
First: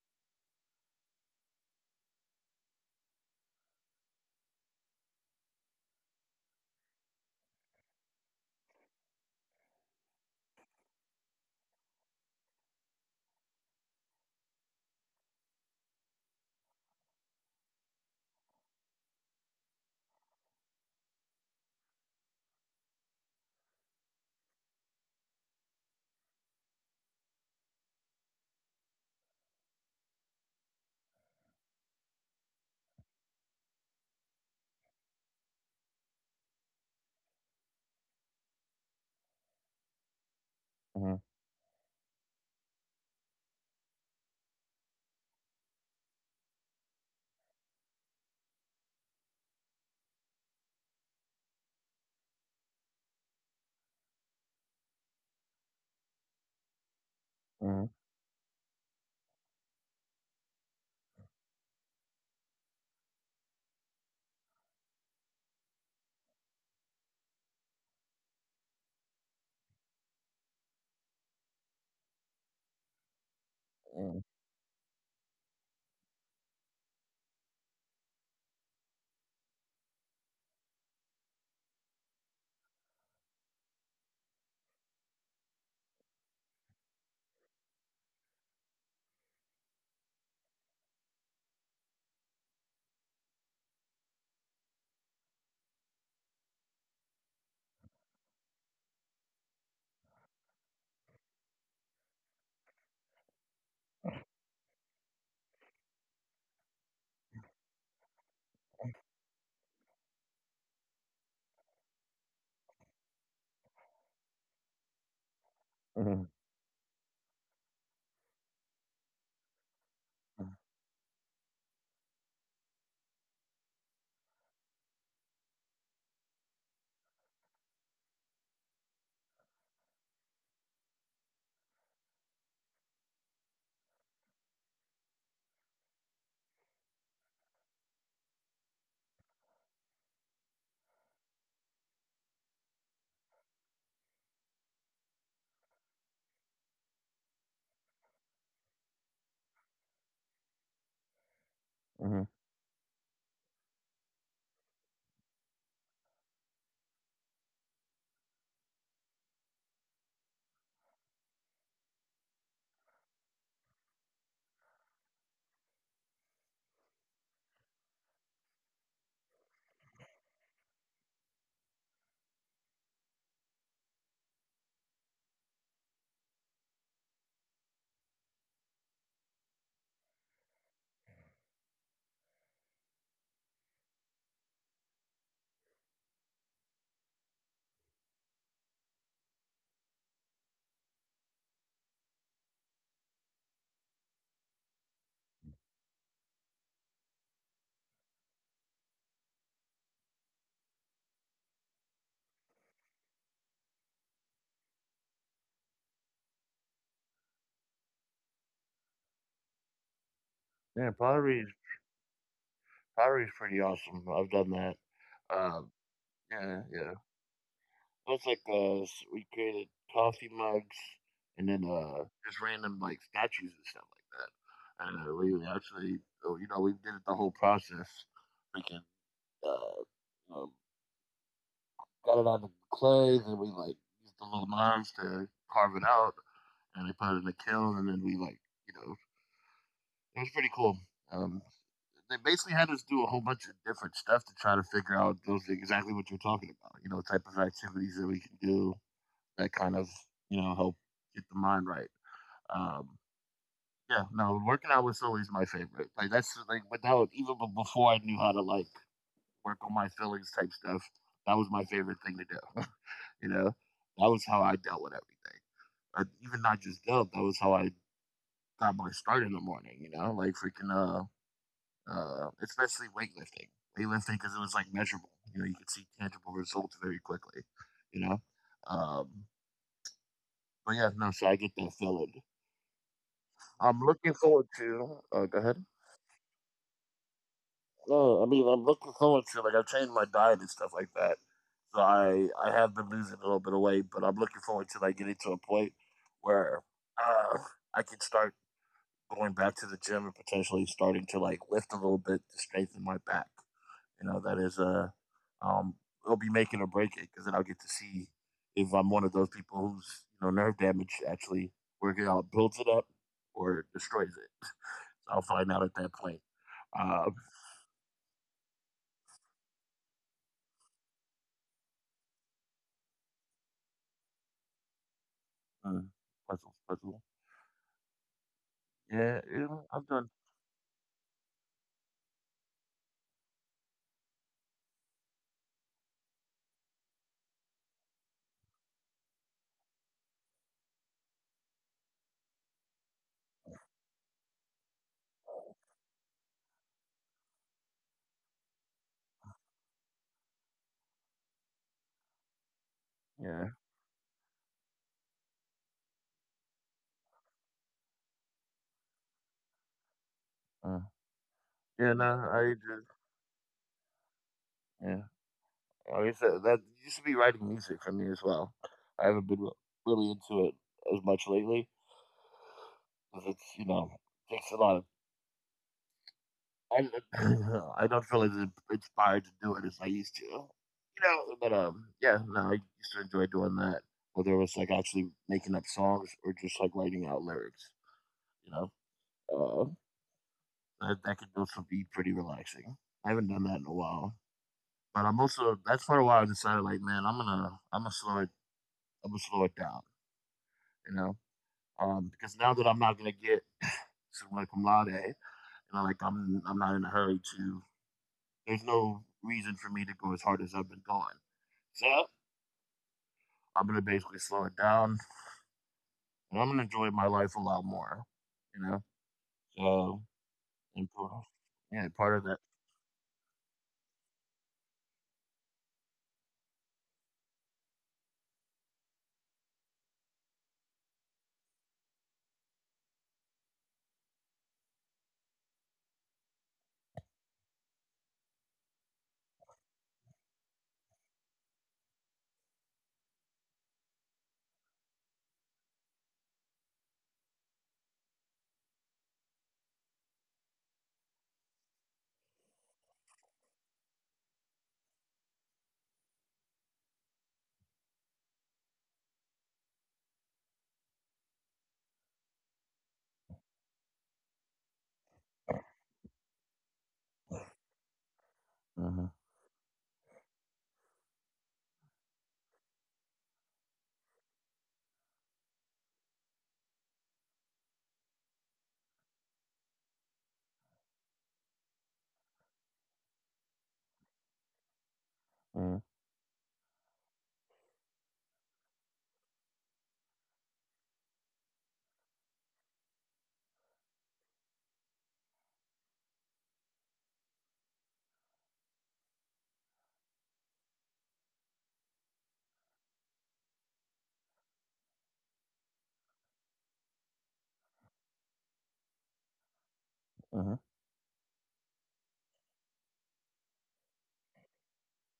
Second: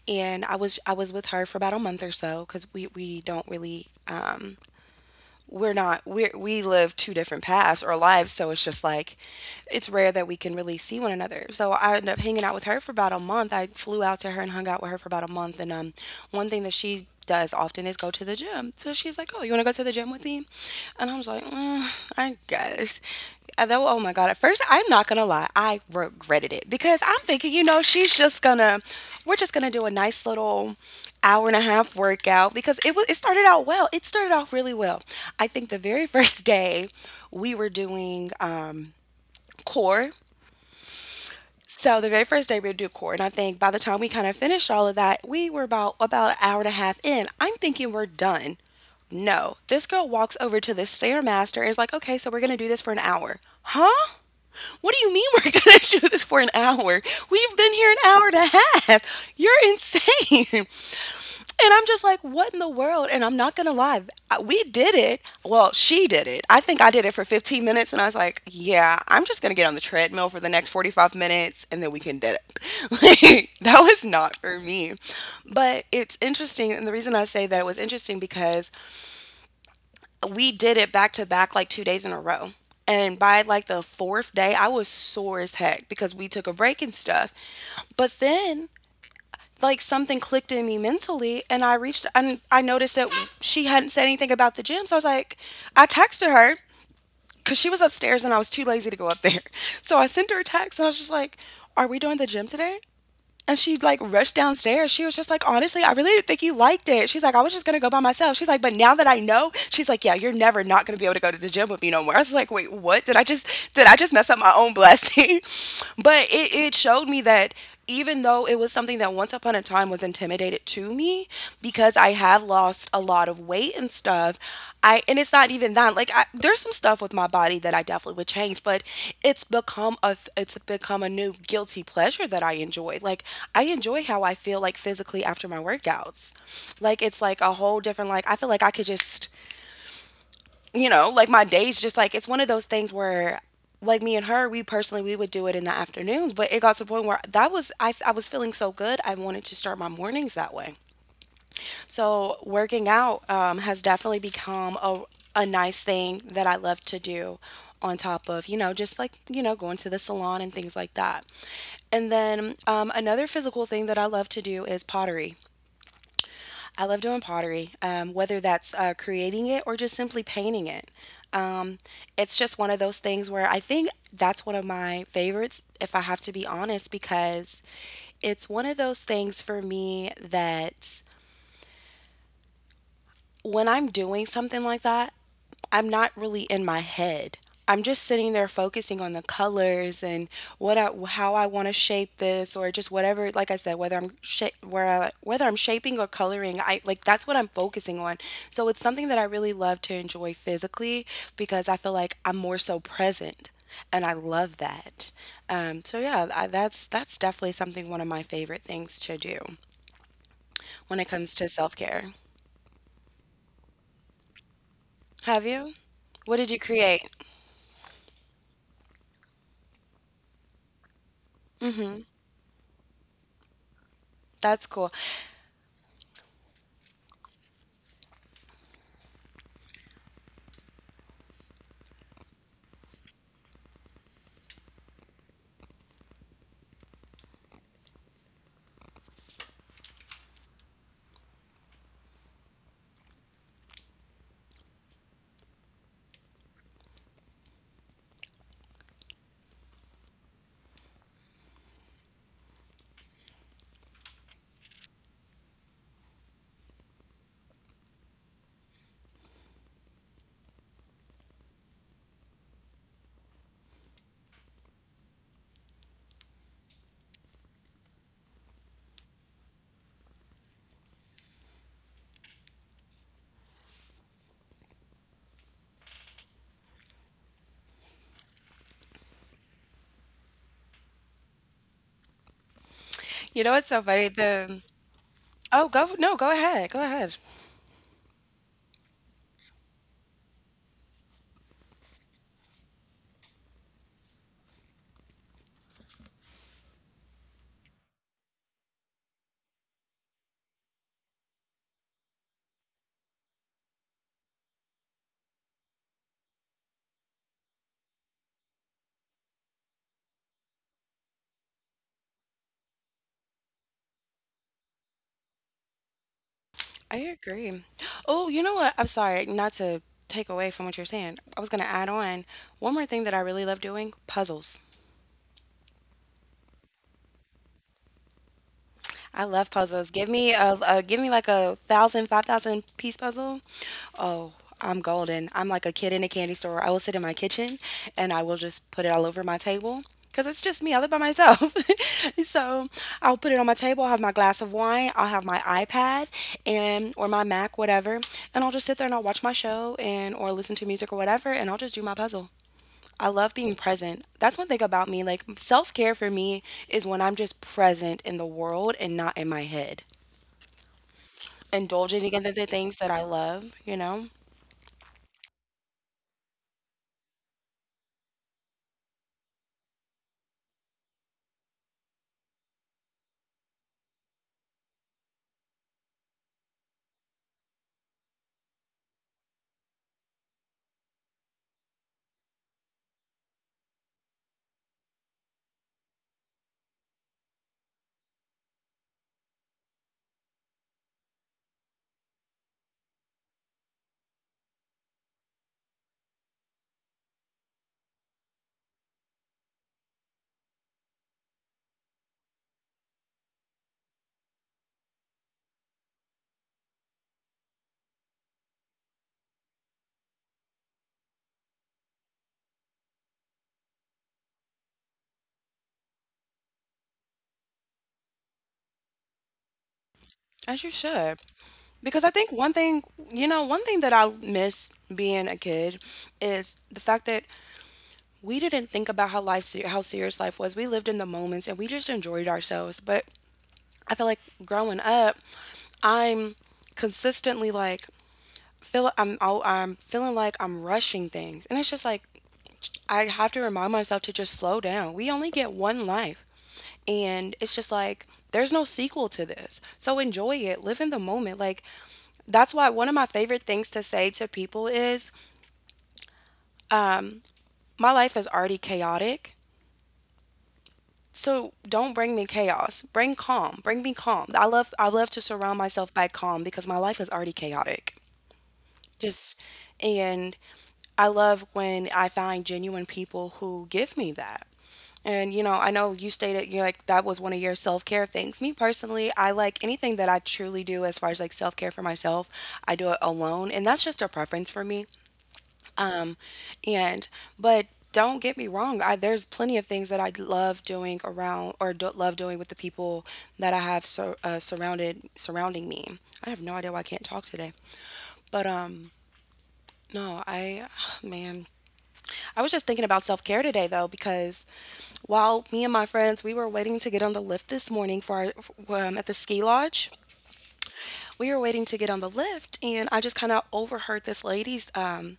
A: and I was I was with her for about a month or so because we we don't really um, we're not we we live two different paths or lives, so it's just like it's rare that we can really see one another. So I ended up hanging out with her for about a month. I flew out to her and hung out with her for about a month. And um One thing that she does often is go to the gym. So she's like, oh, you want to go to the gym with me? And I was like, "Mm, I guess." and though Oh my god, at first I'm not gonna lie, I regretted it because I'm thinking, you know, she's just gonna we're just gonna do a nice little hour and a half workout. Because it was it started out well. It started off really well. I think the very first day we were doing um core.
B: Mhm.
A: So the very first day we would do core, and I think by the time we kind of finished all of that, we were about about an hour and a half in. I'm thinking we're done. No, this girl walks over to the stairmaster and is like, "Okay, so we're gonna do this for an hour, huh?" What do you mean we're gonna do this for an hour? We've been
B: Mhm.
A: here an hour and a half. You're insane. And I'm just like, what in the world? And I'm not going to lie. I- We did it. Well, she did it. I think I did it for fifteen minutes. And I was like, yeah, I'm just going to get on the treadmill for the next forty-five minutes and then we can do it. Like, that was not for me. But it's interesting. And the reason I say that it was interesting because we did it back to back like two days in a row. And by like the fourth day, I was sore as heck because we took a break and stuff. But then like something clicked in me mentally, and I reached and I noticed that she hadn't said anything about the gym. So I was like, I texted her because she was upstairs and I was too lazy to go up there. So I sent her a text and I was just like, are we doing the gym today? And she like rushed downstairs. She was just like, honestly, I really didn't think you liked it. She's like, I was just gonna go by myself. She's like, but now that I know, she's like, yeah, you're never not gonna be able to go to the gym with me no more. I was like, wait, what? Did I just did I just mess up my own blessing?
B: Mhm.
A: But it, it showed me that even though it was something that once upon a time was
B: Mhm.
A: intimidated to me, because I have lost a lot of weight and stuff. I and It's not even that. Like I, there's some stuff with my body that I definitely would change, but it's become a th- it's become a new guilty pleasure that I enjoy. Like I enjoy how I feel like physically after my workouts. Like it's like a whole different, like I feel like I could just, you know, like my days just like it's one of those things where like me and her, we personally we would do it in the afternoons, but it got to the point where that was I, I was feeling so good, I wanted to start my mornings that way.
B: Mhm.
A: So, working out um, has definitely become a, a nice thing that I love to do on top of, you know, just like, you know, going to the salon and things like that. And then um, another physical thing that I love to do is pottery. I love doing pottery, um, whether that's uh, creating it or just simply painting it. Um, it's just one of those things where I think that's one of my favorites, if I have to be honest, because it's one of those things for me that when I'm doing something like that, I'm not really in my head. I'm just sitting there focusing on the colors and what I, how I want to shape this or just whatever. Like I said, whether I'm sha- where I, whether I'm shaping or coloring, I like that's what I'm focusing on. So it's something that I really love to enjoy physically because I feel like I'm more so present and I love that. Um, so yeah, I, that's that's definitely something, one of my favorite things to do
B: Yeah,
A: when it comes
B: pottery.
A: to self-care.
B: Pottery's pretty awesome. I've done that.
A: Have
B: Um,
A: you? What did you
B: yeah, yeah.
A: create?
B: That's like, uh, s- we created coffee mugs and then,
A: Mhm.
B: uh, just random like statues and stuff like that.
A: That's cool.
B: And uh, we actually, oh, you know, we did it the whole process. We can, uh, um, got it on the clay, then we like used the little knives to carve it out, and we put it in the kiln, and then we like, you know, it was pretty cool. Um, they basically had us do a whole bunch of different stuff to try to figure out those exactly what you're talking about. You know, type of activities that we can do that kind of, you know, help get the mind right. Um, yeah, no, working out was always my favorite. Like that's like, without even before I knew how to like work on my feelings type stuff. That was my favorite thing to do. You know, that was how I dealt with everything. Or even not just dealt. That was how I got my start in the morning. You know, like freaking uh, uh, especially weightlifting. Weightlifting, because it was like measurable. You know, you could see tangible results very quickly. You know, um, but yeah, no. So I get that feeling.
A: You know what's
B: I'm
A: so funny?
B: looking forward
A: The
B: to. Uh, go ahead.
A: oh, go no, go ahead, go ahead.
B: No, I mean I'm looking forward to, like, I've changed my diet and stuff like that. So I I have been losing a little bit of weight, but I'm looking forward to like getting to a point where uh, I can start going back to the gym and potentially starting to like lift a little bit to strengthen my back. You know, that is uh um it'll be making or breaking, because then I'll get to see if I'm one of those people who's, you know, nerve damage actually working out builds it up or destroys it. So I'll find out at that point.
A: I
B: Uh,
A: agree. Oh, you know what? I'm sorry, not to take away from what you're saying. I was gonna add on one more thing that I really love doing: puzzles.
B: mm, puzzle, puzzle. Yeah,
A: I love
B: yeah, I've
A: puzzles. Give
B: done.
A: me a, a give me like a thousand, five thousand piece puzzle. Oh, I'm golden. I'm like a kid in a candy store. I will sit in my kitchen and I will just put it all over my table because it's just me. I live by myself. So I'll put it on my table. I'll have my glass of wine. I'll have my iPad and or my Mac, whatever. And I'll just sit there and I'll watch my show and or listen to music or whatever. And I'll just do my puzzle. I love
B: Yeah,
A: being present. That's one thing about me. Like self care for me is when I'm just present in the world and not in my head.
B: uh, yeah. No,
A: Indulging in the
B: I
A: things
B: just
A: that I love, you know,
B: yeah. Like I guess that, that used to be writing music for me as well. I haven't been re- really into it as much lately, because it's, you know, takes a lot of I I don't feel as in- inspired to do it as I used to, you know. But um, yeah, no, I used to enjoy doing that, whether it was like actually making up songs or just like writing out lyrics, you know. Uh, that, that could also be pretty relaxing. I haven't done that in a while, but I'm also that's part of why I decided like, man, I'm gonna I'm gonna slow it I'm gonna slow it down, you know. Um, because now that I'm not gonna get some like cum laude, you know, like I'm I'm not in a hurry to, there's no reason for me to go as hard as I've been going. So I'm gonna basically slow it down, and I'm gonna enjoy my life a lot more. You know, so
A: as you
B: and
A: should.
B: yeah,
A: Because I
B: part of
A: think
B: that.
A: one thing, you know, one thing that I miss being a kid is the fact that we didn't think about how life, se- how serious life was. We lived in the moments and we just enjoyed ourselves. But I feel like growing up, I'm consistently like feel I'm oh, I'm feeling like I'm rushing things, and it's just like I have to remind myself to just slow down. We only get one life, and it's just like there's no sequel to this. So enjoy it, live in the moment. Like that's why one of my favorite things to say to people is my life is already chaotic. So don't bring me chaos. Bring calm. Bring me calm. I love I love to surround myself by calm because my life is already chaotic.
B: Uh
A: Just and I love when I find genuine people who give me that. And you know, I know you stated you're like that was one of your self-care things. Me personally, I like anything that I truly do as far as like self-care for myself, I do it alone, and that's just a preference for me.
B: Uh huh.
A: Um, and but don't get me wrong, I there's plenty of things that I love doing around or do, love doing with the people that I have sur uh, surrounded surrounding me. I have no idea why I can't talk today. But um No, I man, I was just thinking about self-care today though because while me and my friends we were waiting to get on the lift this morning for our f- um, at the ski lodge,
B: Huh. Mhm,
A: we were waiting to get on the lift and I just kind of overheard this lady's um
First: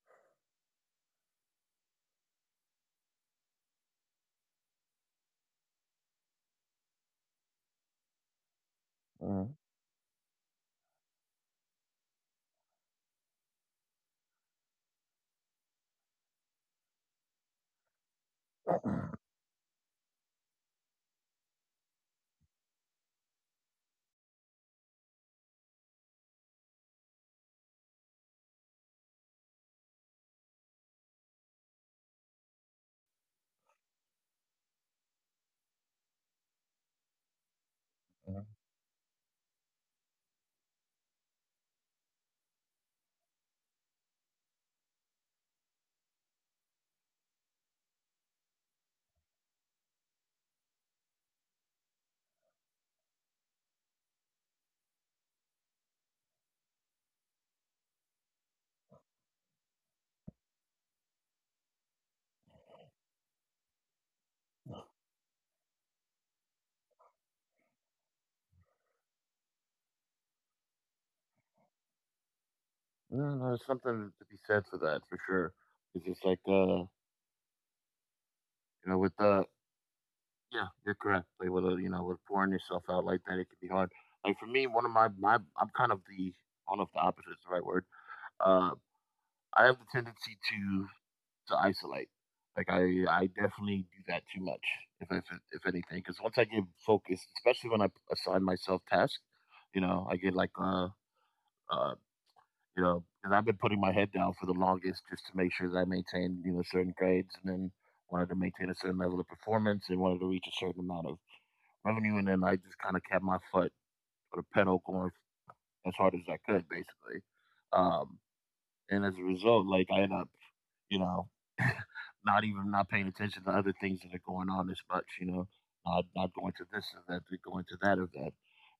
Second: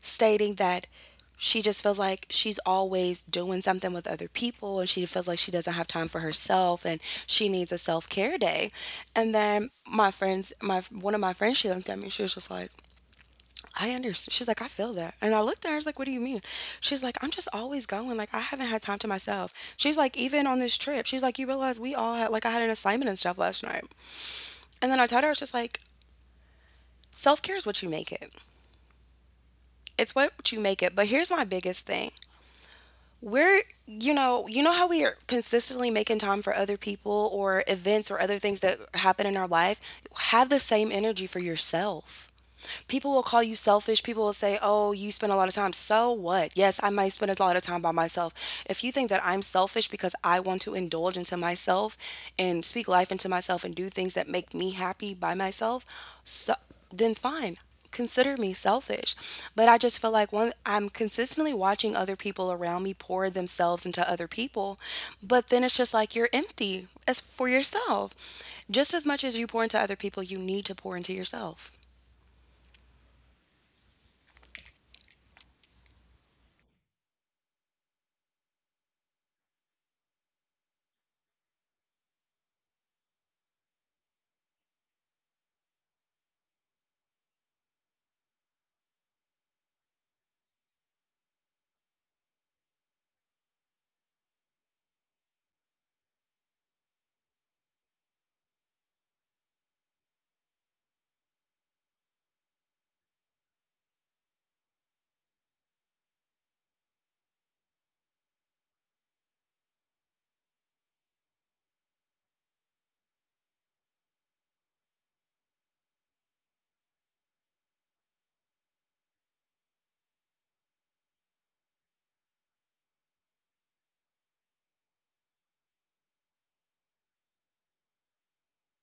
A: stating that she just feels like she's always doing something with other people and she feels like she doesn't have time for herself and she needs a self-care day.
B: mhm,
A: And
B: mhm,
A: then my friends, my one of my friends, she looked at me. She was just like, "I understand." She's like, "I feel that." And I looked at her. I was like, "What do you mean?" She's like, "I'm just always going. Like I haven't
B: mhm,
A: had time to
B: mhm.
A: myself." She's like, "Even on this trip, she's like, you realize we all had like I had an assignment and stuff last night." And then I told her, I was just like, "Self-care is what you make it." It's what you make it. But here's my biggest thing. We're you know you know how we are consistently making time for other people or events or other things that happen in our life, have the same energy for yourself. People will call you selfish. People will say, oh, you spend a lot of time. So what? Yes, I might spend a lot of time by myself. If you think that I'm selfish because I want to indulge into myself and speak life into myself and do things that make me happy by myself, so then fine, consider me selfish, but I just feel like one I'm consistently watching other people around me pour themselves into other people, but then it's just like you're empty as for yourself. Just as much as you pour into other people, you need to pour into yourself.
B: Yeah, there's something to be said for that for sure. It's just like uh, you know, with the yeah, you're correct. Like with a, you know, with pouring yourself out like that, it can be hard. Like for me, one of my my I'm kind of the I don't know if the opposite is the right word. Uh, I have the tendency to to isolate. Like I, I definitely do that too much, if if, if anything, because once I get focused, especially when I assign myself tasks, you know, I get like uh, uh you know, because I've been putting my head down for the longest just to make sure that I maintain, you know, certain grades, and then wanted to maintain a certain level of performance and wanted to reach a certain amount of revenue, and then I just kind of kept my foot or the pedal going as hard as I could, basically. Um, and as a result, like I ended up, you know, not even not paying attention to other things that are going on as much, you know, not, not going to this or that, going to that or that.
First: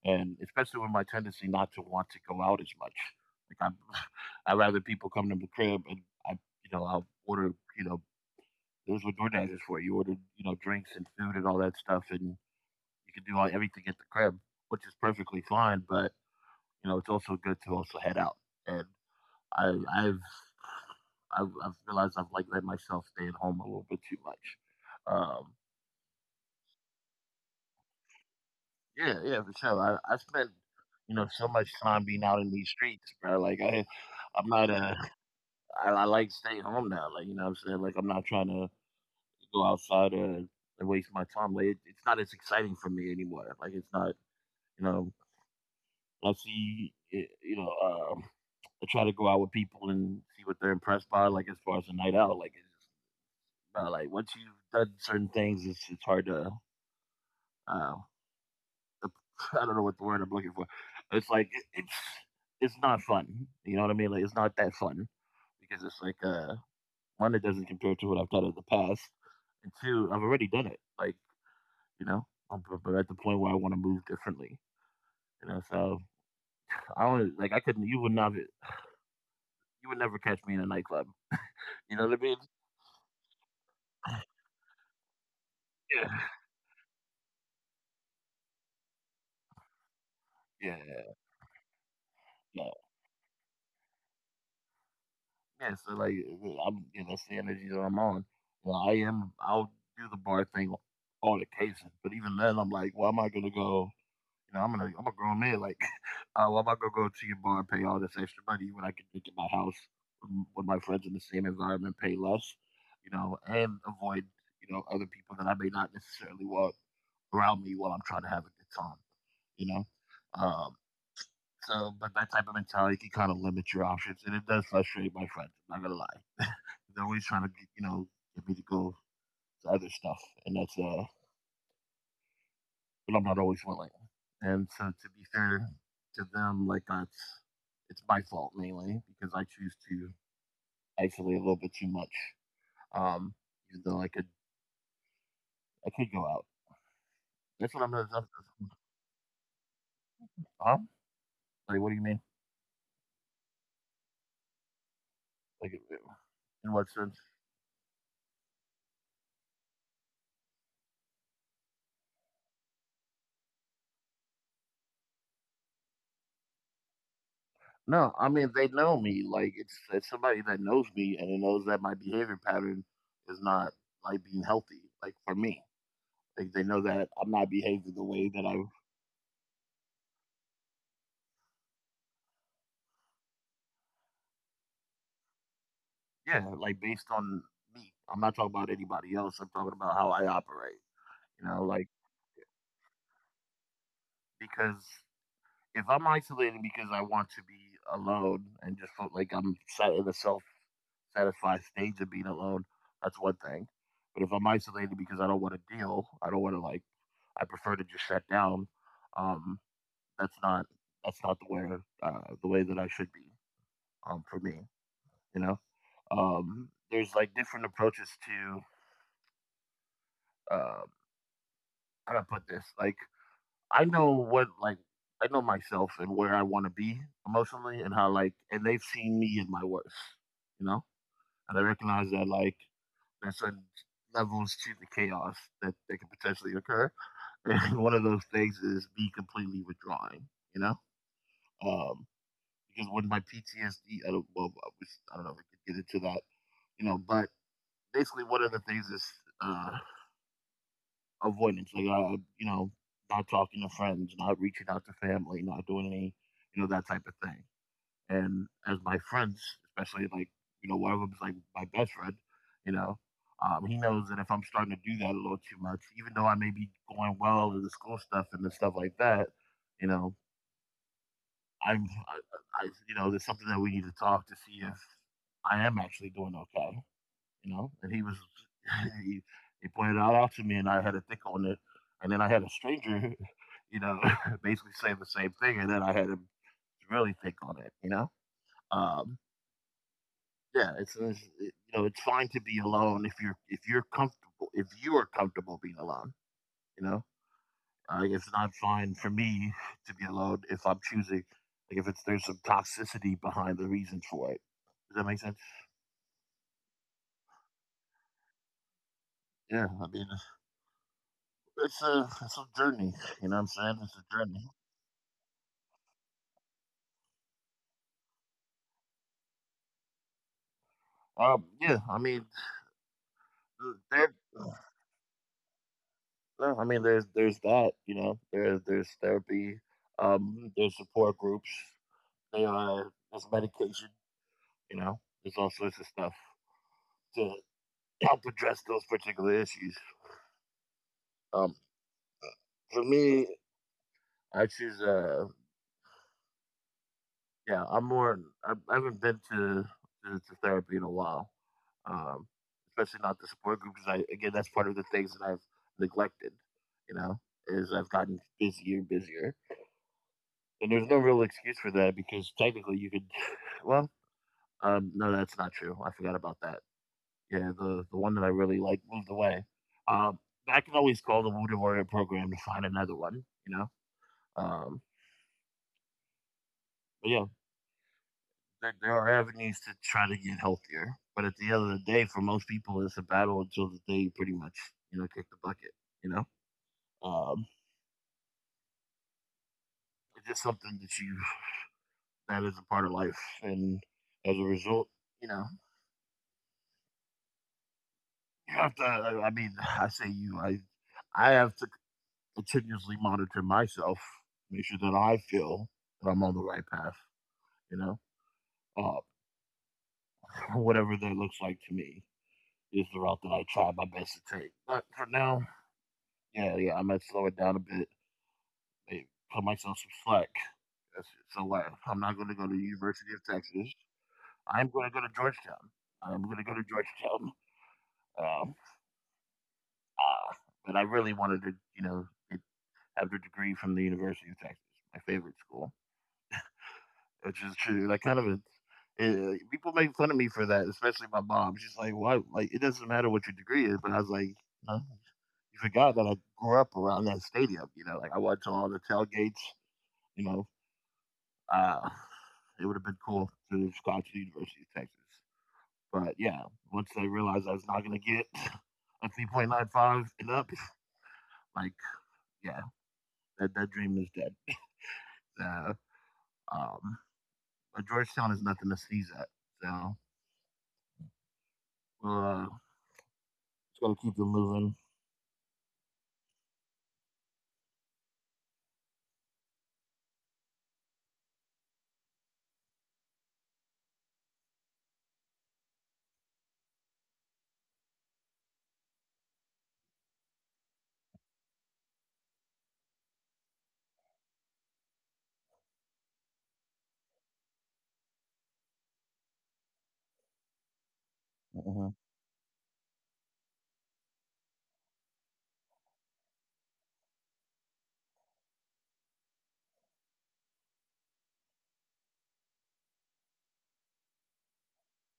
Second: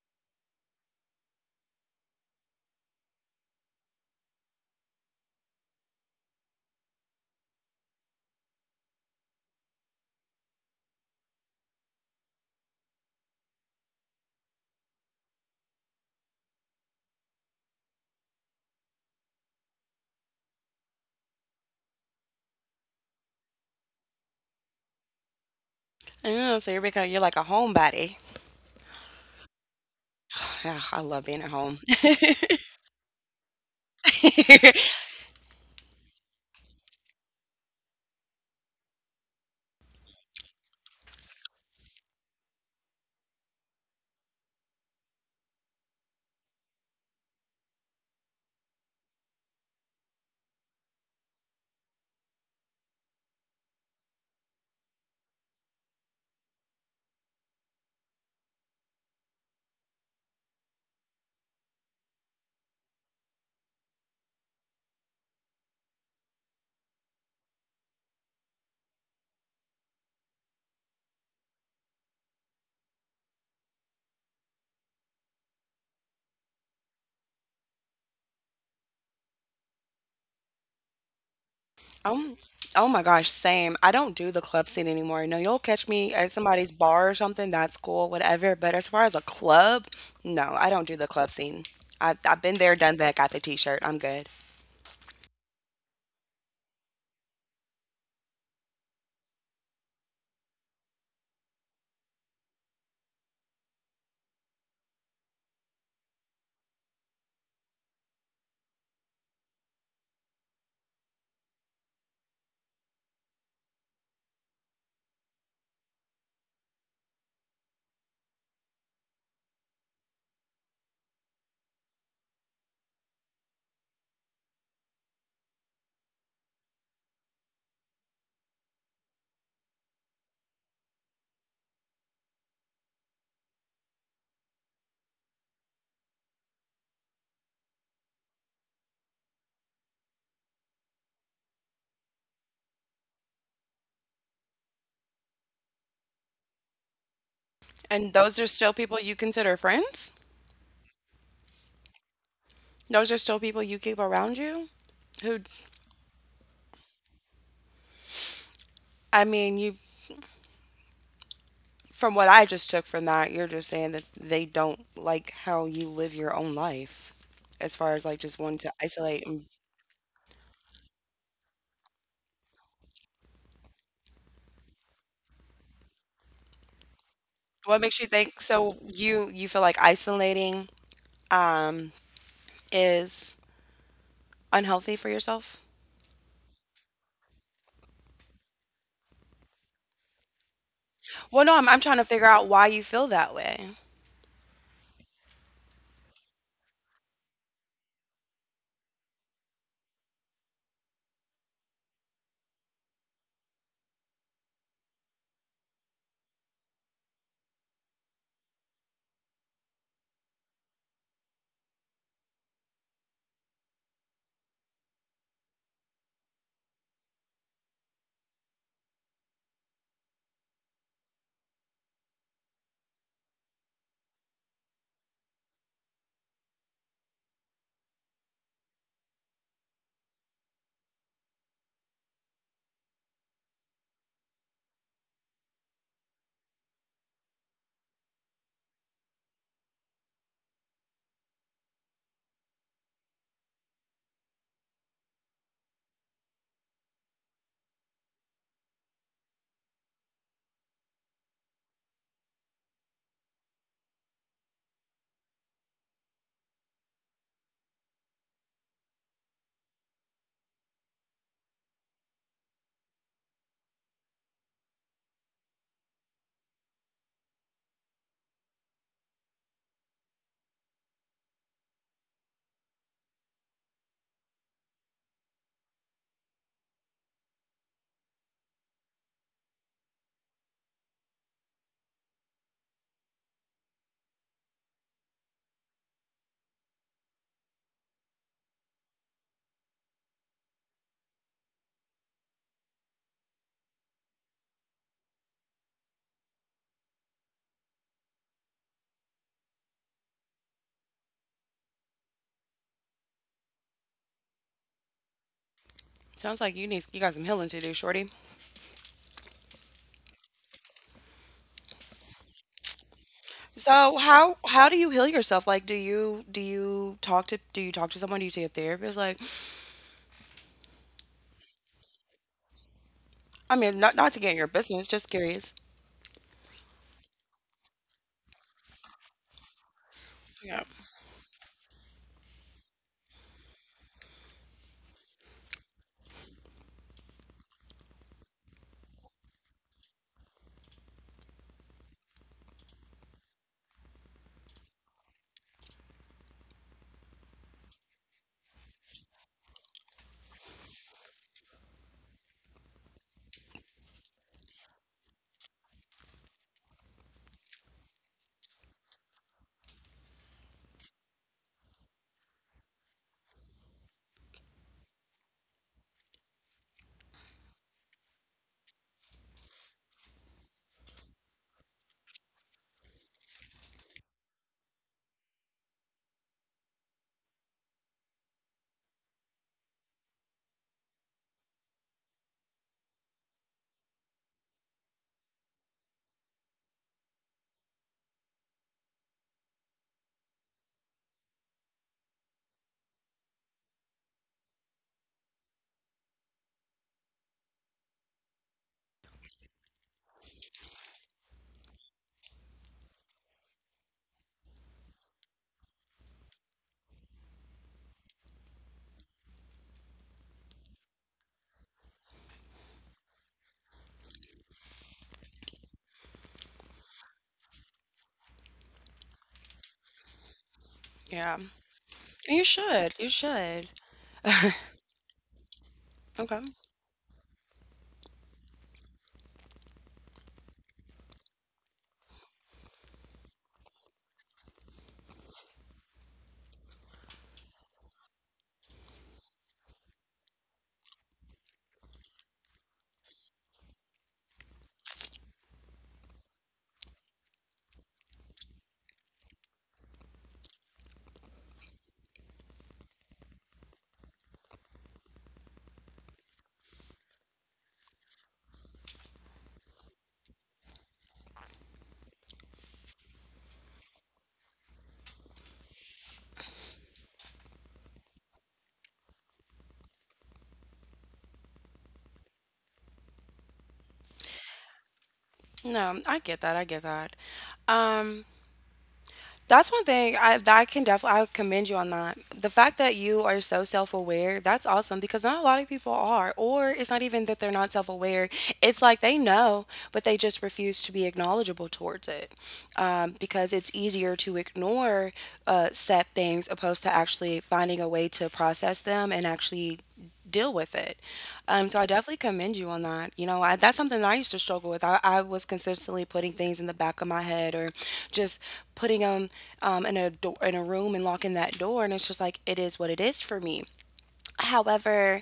B: And especially with my tendency not to want to go out as much. Like I, I'd rather people come to the crib and I, you know, I'll order, you know, those were DoorDash is for. You order, you know, drinks and food and all that stuff, and you can do all, everything at the crib, which is perfectly fine. But you know, it's also good to also head out and I I've I've, I've realized I've like let myself stay at home a little bit too much. Um,
A: I know, so you're becoming you're like a homebody.
B: yeah, yeah, for sure. I, I spent,
A: Yeah, I
B: you
A: love
B: know,
A: being
B: so
A: at
B: much
A: home.
B: time being out in these streets, bro. Like I I'm not a I, I like staying home now. Like, you know what I'm saying. Like I'm not trying to go outside or, and waste my time. Like it, it's not as exciting for me anymore. Like it's not, you know, I see eh, you know, um, I try to go out with people and see what they're impressed by. Like as far as a night out, like. Uh, like once you've done certain things, it's it's hard to um, I don't know what the word I'm looking for. It's like it- it's it's not fun. You know what I mean? Like it's not that fun, because it's like uh one, it doesn't compare to what I've done in the past, and two, I've already done it. Like, you know, I'm, b- b- at the point where I want to move differently. You know, so I don't like I couldn't. You would not. You would never catch me in a nightclub. You know what I mean?
A: Oh, oh my gosh, same. I don't do the club scene anymore. No, you'll catch
B: Yeah.
A: me at somebody's bar or something. That's cool, whatever. But as far as a club, no, I don't do the
B: Yeah.
A: club scene. I, I've been
B: No.
A: there, done that, got the t-shirt. I'm good.
B: Yeah, so like I'm, you know, that's the energy that I'm on. You know, I am. I'll do the bar thing on all occasions, but even then, I'm like, why am I gonna go? You know, I'm gonna, I'm a grown man. Like, uh, why am I gonna go to your bar and pay all this extra money when I can drink at my house m- with my friends in the same environment, pay less, you know, and avoid, you know, other people that I may not necessarily want around me while I'm trying to have a good time. You know, um, so but that type of mentality can kind of limit your options, and it does frustrate my friends. I'm not gonna lie. They're always trying to get, you know, get me to go to other stuff, and that's uh, but I'm not always willing. And so to be fair to them, like that's it's my fault mainly because I choose to isolate a little bit too much. Um, Even though I could I could go out. That's what I'm gonna.
A: And those are still people you consider friends?
B: Huh? Like, what do you mean?
A: Those are still people you keep around you? Who,
B: Like, in what sense?
A: I mean, you, from what I just took from that, you're just saying that they don't like how you live your own life as far as
B: No,
A: like
B: I
A: just
B: mean
A: wanting
B: they
A: to
B: know me.
A: isolate, and-
B: Like it's it's somebody that knows me and it knows that my behavior pattern is not like being healthy. Like for me, They, they know that I'm not
A: What
B: behaving
A: makes
B: the
A: you
B: way
A: think,
B: that I
A: so you you feel like isolating um, is unhealthy for yourself?
B: yeah, like based on me. I'm not talking about anybody else. I'm talking about how I operate.
A: Well,
B: You
A: no,
B: know,
A: I'm, I'm
B: like
A: trying to figure out why you feel that way.
B: because if I'm isolating because I want to be alone and just feel like I'm sat in a self satisfied stage of being alone, that's one thing. But if I'm isolated because I don't want to deal, I don't want to like, I prefer to just shut down. Um, that's not that's not the way uh, the way that I should be. Um, for me, you know. Um, there's like different approaches to uh, how do I put this? Like I know what like I know myself and where I want to be emotionally and how like and they've seen me in my worst, you know, and I recognize that like there's certain levels to the chaos that that can potentially occur, and one of those things is me completely withdrawing, you know, um, because when my P T S D, I don't well, I, was, I don't know if we could get into that, you know, but basically one of the things is Uh, avoidance, like uh, you know, not talking to friends, not reaching out to family, not doing any, you know, that type of thing. And as my friends, especially like you know, one of them's like my best friend, you know, um, he knows that if I'm starting to do that a little too much, even though I may be going well in the school stuff and the stuff like that, you know, I'm, I, I, you know, there's something that we need to talk to see if I am actually doing okay, you know. And he was he, he pointed it out to me, and I had a thick on it. And then I had a stranger, you know, basically saying the same thing, and then I had him really thick on it, you know. Um, yeah, it's, it's it, you know it's fine to be alone if you're if you're comfortable if you are comfortable being alone, you know. Uh, it's not fine for me to be alone if I'm choosing like if it's there's some toxicity behind the reason for it. Does that make sense?
A: Sounds like you need you got some healing to do, shorty.
B: Yeah, I mean, it's a it's a journey. You know what I'm saying?
A: So
B: It's a
A: how
B: journey.
A: how do you heal yourself? Like, do you do you talk to do you talk to someone? Do you see a therapist? Like,
B: Um, yeah, I mean,
A: I mean, not not
B: there,
A: to get in your business, just curious.
B: no, I mean, there's there's that, you know, there's there's therapy, um,
A: Yeah,
B: there's support groups, there are there's medication, you know, there's all sorts of stuff to help address those particular issues. Um, for me, I choose, uh, yeah, I'm more, I, I haven't been to, to to therapy in a while, um, especially not the support group because I again that's part of the things that I've neglected, you know, is I've gotten busier, busier. And there's no real excuse for that because technically you could, well, um, no, that's not true. I forgot about that. Yeah, the the one that I really like moved away. Um, I can always call the Wounded Warrior program to find another one. You know, um, but yeah, there, there are avenues to try to get healthier. But at the end of the day, for most people, it's a battle until the day you pretty much you know kick the bucket. You know, um, it's just something that you that is a part of life, and as a result, you know. You have to. I I mean, I say you. I I have to continuously monitor myself, make sure that I feel that I'm on the right path. You know, uh, whatever that looks like to me is the route that I try my best to take. But for now, yeah, yeah, I might slow it down a bit, maybe cut myself some slack. That's it.
A: yeah.
B: So what? I'm not going to go
A: You
B: to the
A: should, you
B: University of
A: should.
B: Texas. I'm going to go to Georgetown. I'm going to
A: Okay.
B: go to Georgetown. Um, uh, but I really wanted to, you know, have their degree from the University of Texas, my favorite school, which is true. Like, kind of a, it, like, people make fun of me for that, especially my mom. She's like, "Why? Like, it doesn't matter what your degree is." But I was like, "No, you forgot that I grew up around that stadium. You know, like I went to all the tailgates. You know, uh, it would have been cool to have gone to the University of Texas." But yeah, once I realized I was not going to get a three point nine five and up, like, yeah, that, that dream is dead. Uh, um, but Georgetown is nothing to sneeze at. So we'll uh, just gotta keep them moving.
A: No, I get that. I get that. Um, That's one thing I that I can definitely I would commend you on that. The fact that you are so self-aware, that's awesome because not a lot of people are. Or it's not even that they're not self-aware. It's like they know, but they just refuse to be acknowledgeable towards it. Um, because it's easier to ignore uh, set things opposed to actually finding a way to process them and actually deal with it.
B: Uh
A: Um, so I
B: huh.
A: definitely commend you on that. You know, I, that's something that I used to struggle with. I, I was consistently putting things in the back of my head or just putting them um, in a door in a room and locking that door. And it's just like it is what it is for me. However,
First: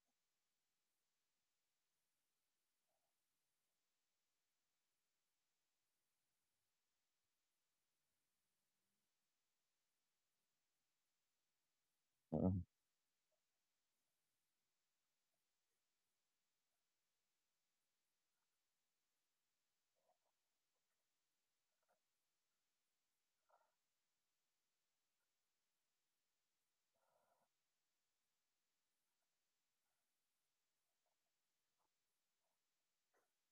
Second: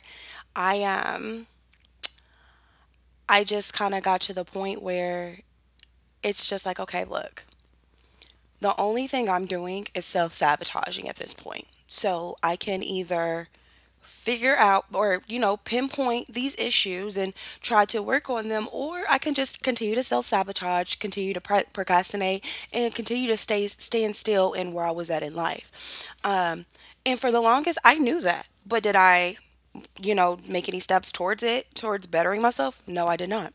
A: I um I just kind of got to the point where it's just like, okay, look, the only thing I'm doing is self sabotaging at this point. So
B: Uh
A: I can either figure out or you know pinpoint these issues and try to work on them, or I can just continue to self-sabotage, continue to pro- procrastinate and continue to stay stand still in where I was at in life, um, and for the longest I knew that but did I you know make any steps towards it towards bettering myself? No, I did not.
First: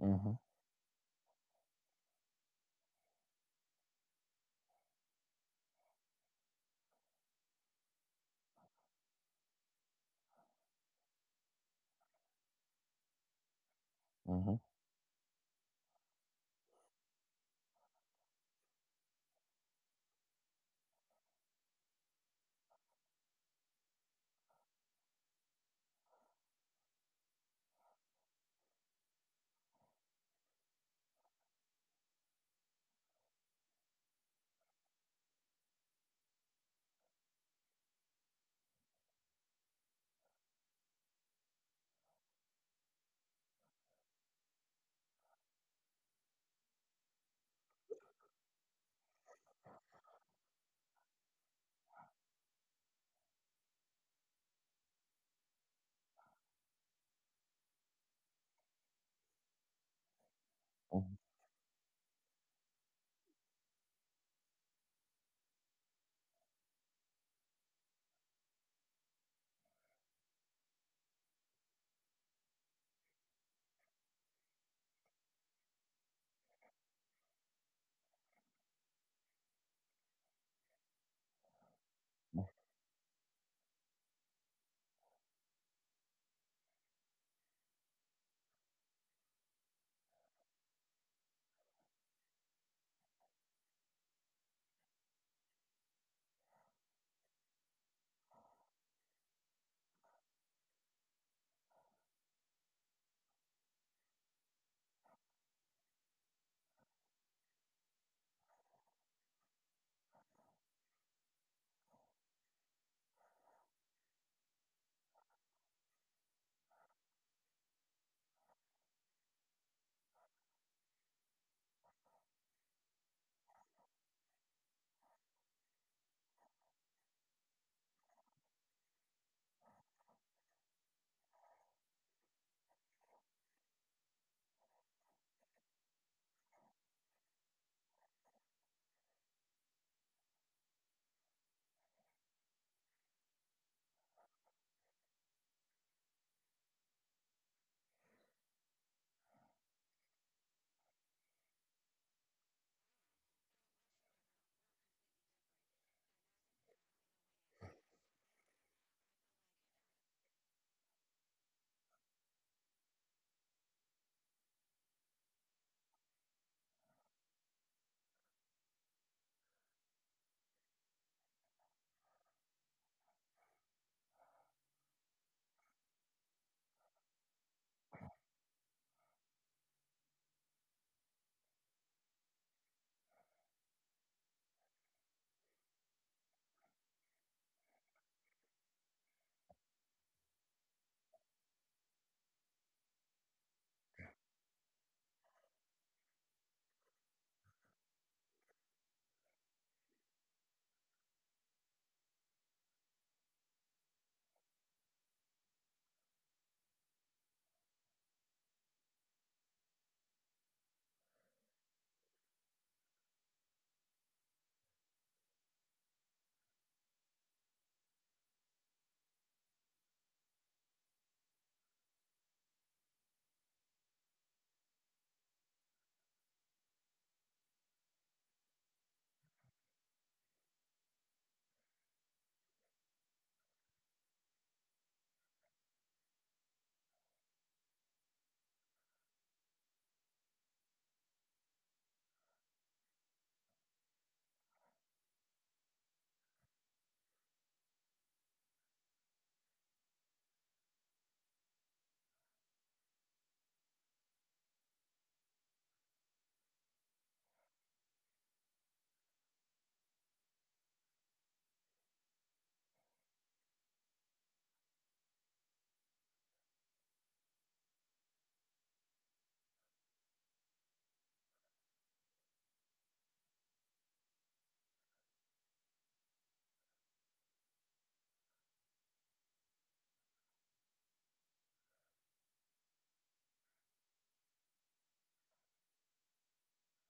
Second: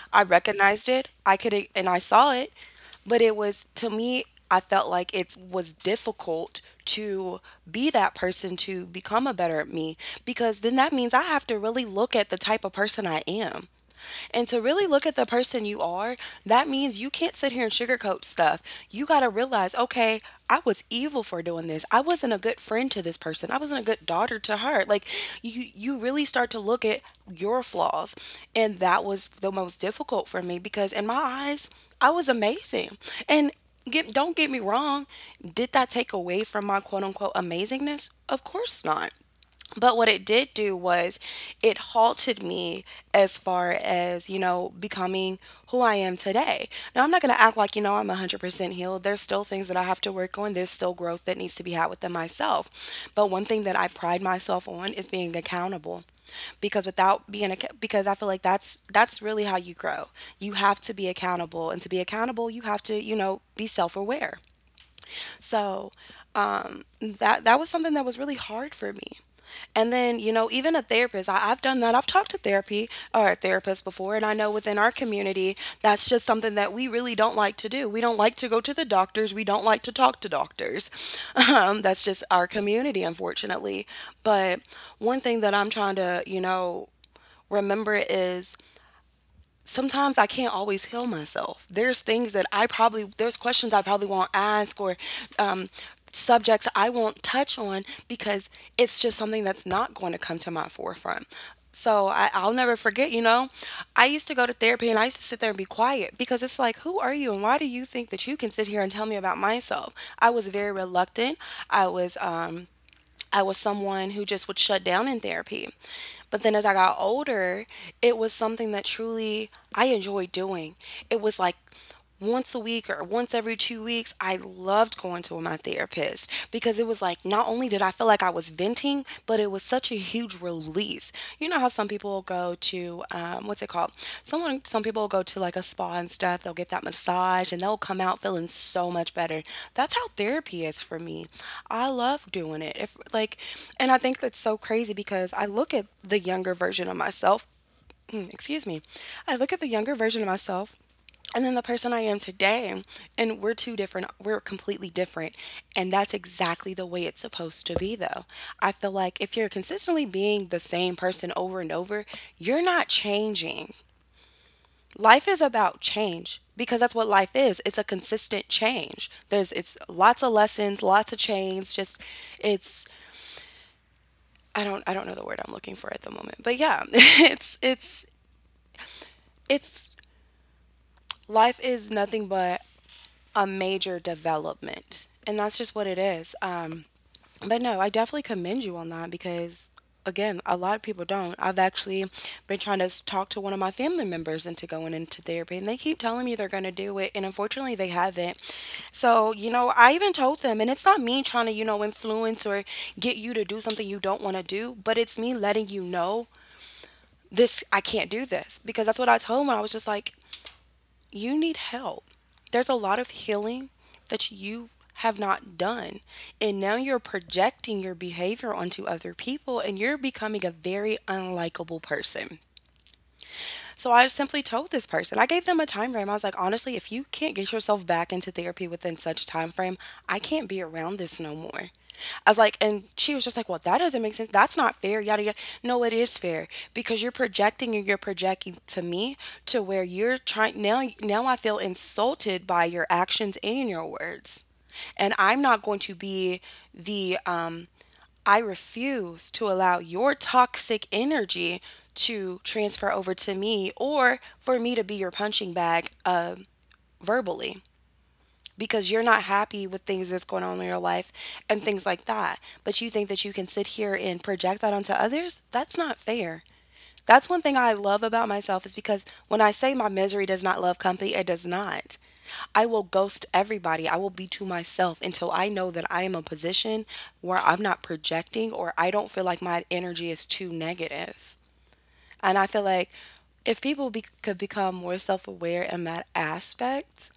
B: huh. Uh
A: I
B: huh.
A: recognized it. I could and I saw it, but it was to me I felt like it was difficult to be that person to become a better me because then that means I have to really look at the type of person I am.
B: Uh
A: And
B: huh.
A: to really look at the person you are, that means you can't sit here and sugarcoat stuff. You got to realize realize, okay, I was evil for doing this. I wasn't a good friend to this person. I wasn't a good daughter to her. Like you you really start to look at your flaws. And that was the most difficult for me because in my eyes, I was amazing. And get don't get me wrong, did that take away from my quote unquote amazingness? Of course not. But what it did do was it halted me as far as, you know, becoming who I am today. Now, I'm not going to act like, you know, I'm a hundred percent healed. There's still things that I have to work on. There's still growth that needs to be had within myself. But one thing that I pride myself on is being accountable because without being acc- because I feel like that's that's really how you grow. You have to be accountable, and to be accountable, you have to, you know, be self-aware. So um, that that was something that was really hard for me. And then, you know, even a therapist, I, I've done that. I've talked to therapy or therapists before, and I know within our community, that's just something that we really don't like to do. We don't like to go to the doctors. We don't like to talk to doctors. Um, that's just our community, unfortunately. But one thing that I'm trying to, you know, remember is sometimes I can't always heal myself. There's things that I probably, there's questions I probably won't ask or um, subjects I won't touch on because it's just something that's not going to come to my forefront. So I, I'll never forget, you know, I used to go to therapy and I used to sit there and be quiet because it's like, who are you and why do you think that you can sit here and tell me about myself? I was very reluctant. I was, um, I was someone who just would shut down in therapy. But then as I got older, it was something that truly I enjoyed doing. It was like once a week or once every two weeks, I loved going to my therapist because it was like not only did I feel like I was venting, but it was such a huge huge release. You know how some people will go to um, what's it called? Someone, some people will go to like a spa and stuff. They'll get that massage and they'll come out feeling so much better. That's how therapy is for me. I love doing it. If like, and I think that's so crazy because I look at the younger version of myself excuse me, I look at the younger version of myself and then the person I am today, and we're two different, we're completely different. And that's exactly the way it's supposed to be, though. I feel like if you're consistently being the same person over and over, you're not changing. Life is about change because that's what life is. It's a consistent change. There's it's lots of lessons, lots of chains, just it's I don't I don't know the word I'm looking for at the moment. But yeah, it's it's it's life is nothing but a major development, and that's just what it is. Um, but no, I definitely commend you on that because, again, a lot of people don't. I've actually been trying to s- talk to one of my family members into going into therapy, and they keep telling me they're going to do it, and unfortunately, they haven't. So, you know, I even told them, and it's not me trying to, you know, influence or get you to do something you don't want to do, but it's me letting you know this, I can't do this because that's what I told them. I was just like, you need help. There's a lot of healing that you have not done. And now you're projecting your behavior onto other people and you're becoming a very unlikable person. So I simply told this person, I gave them a time frame. I was like, honestly, if you can't get yourself back into therapy within such a time frame, I can't be around this no more. I was like, and she was just like, well, that doesn't make sense. That's not fair. Yada yada. No, it is fair because you're projecting and you're projecting to me to where you're trying now. Now I feel insulted by your actions and your words, and I'm not going to be the um I refuse to allow your toxic energy to transfer over to me or for me to be your punching bag uh, verbally because you're not happy with things that's going on in your life and things like that. But you think that you can sit here and project that onto others? That's not fair. That's one thing I love about myself is because when I say my misery does not love company, it does not. I will ghost everybody. I will be to myself until I know that I am in a position where I'm not projecting or I don't feel like my energy is too negative. And I feel like if people be- could become more self aware in that aspect,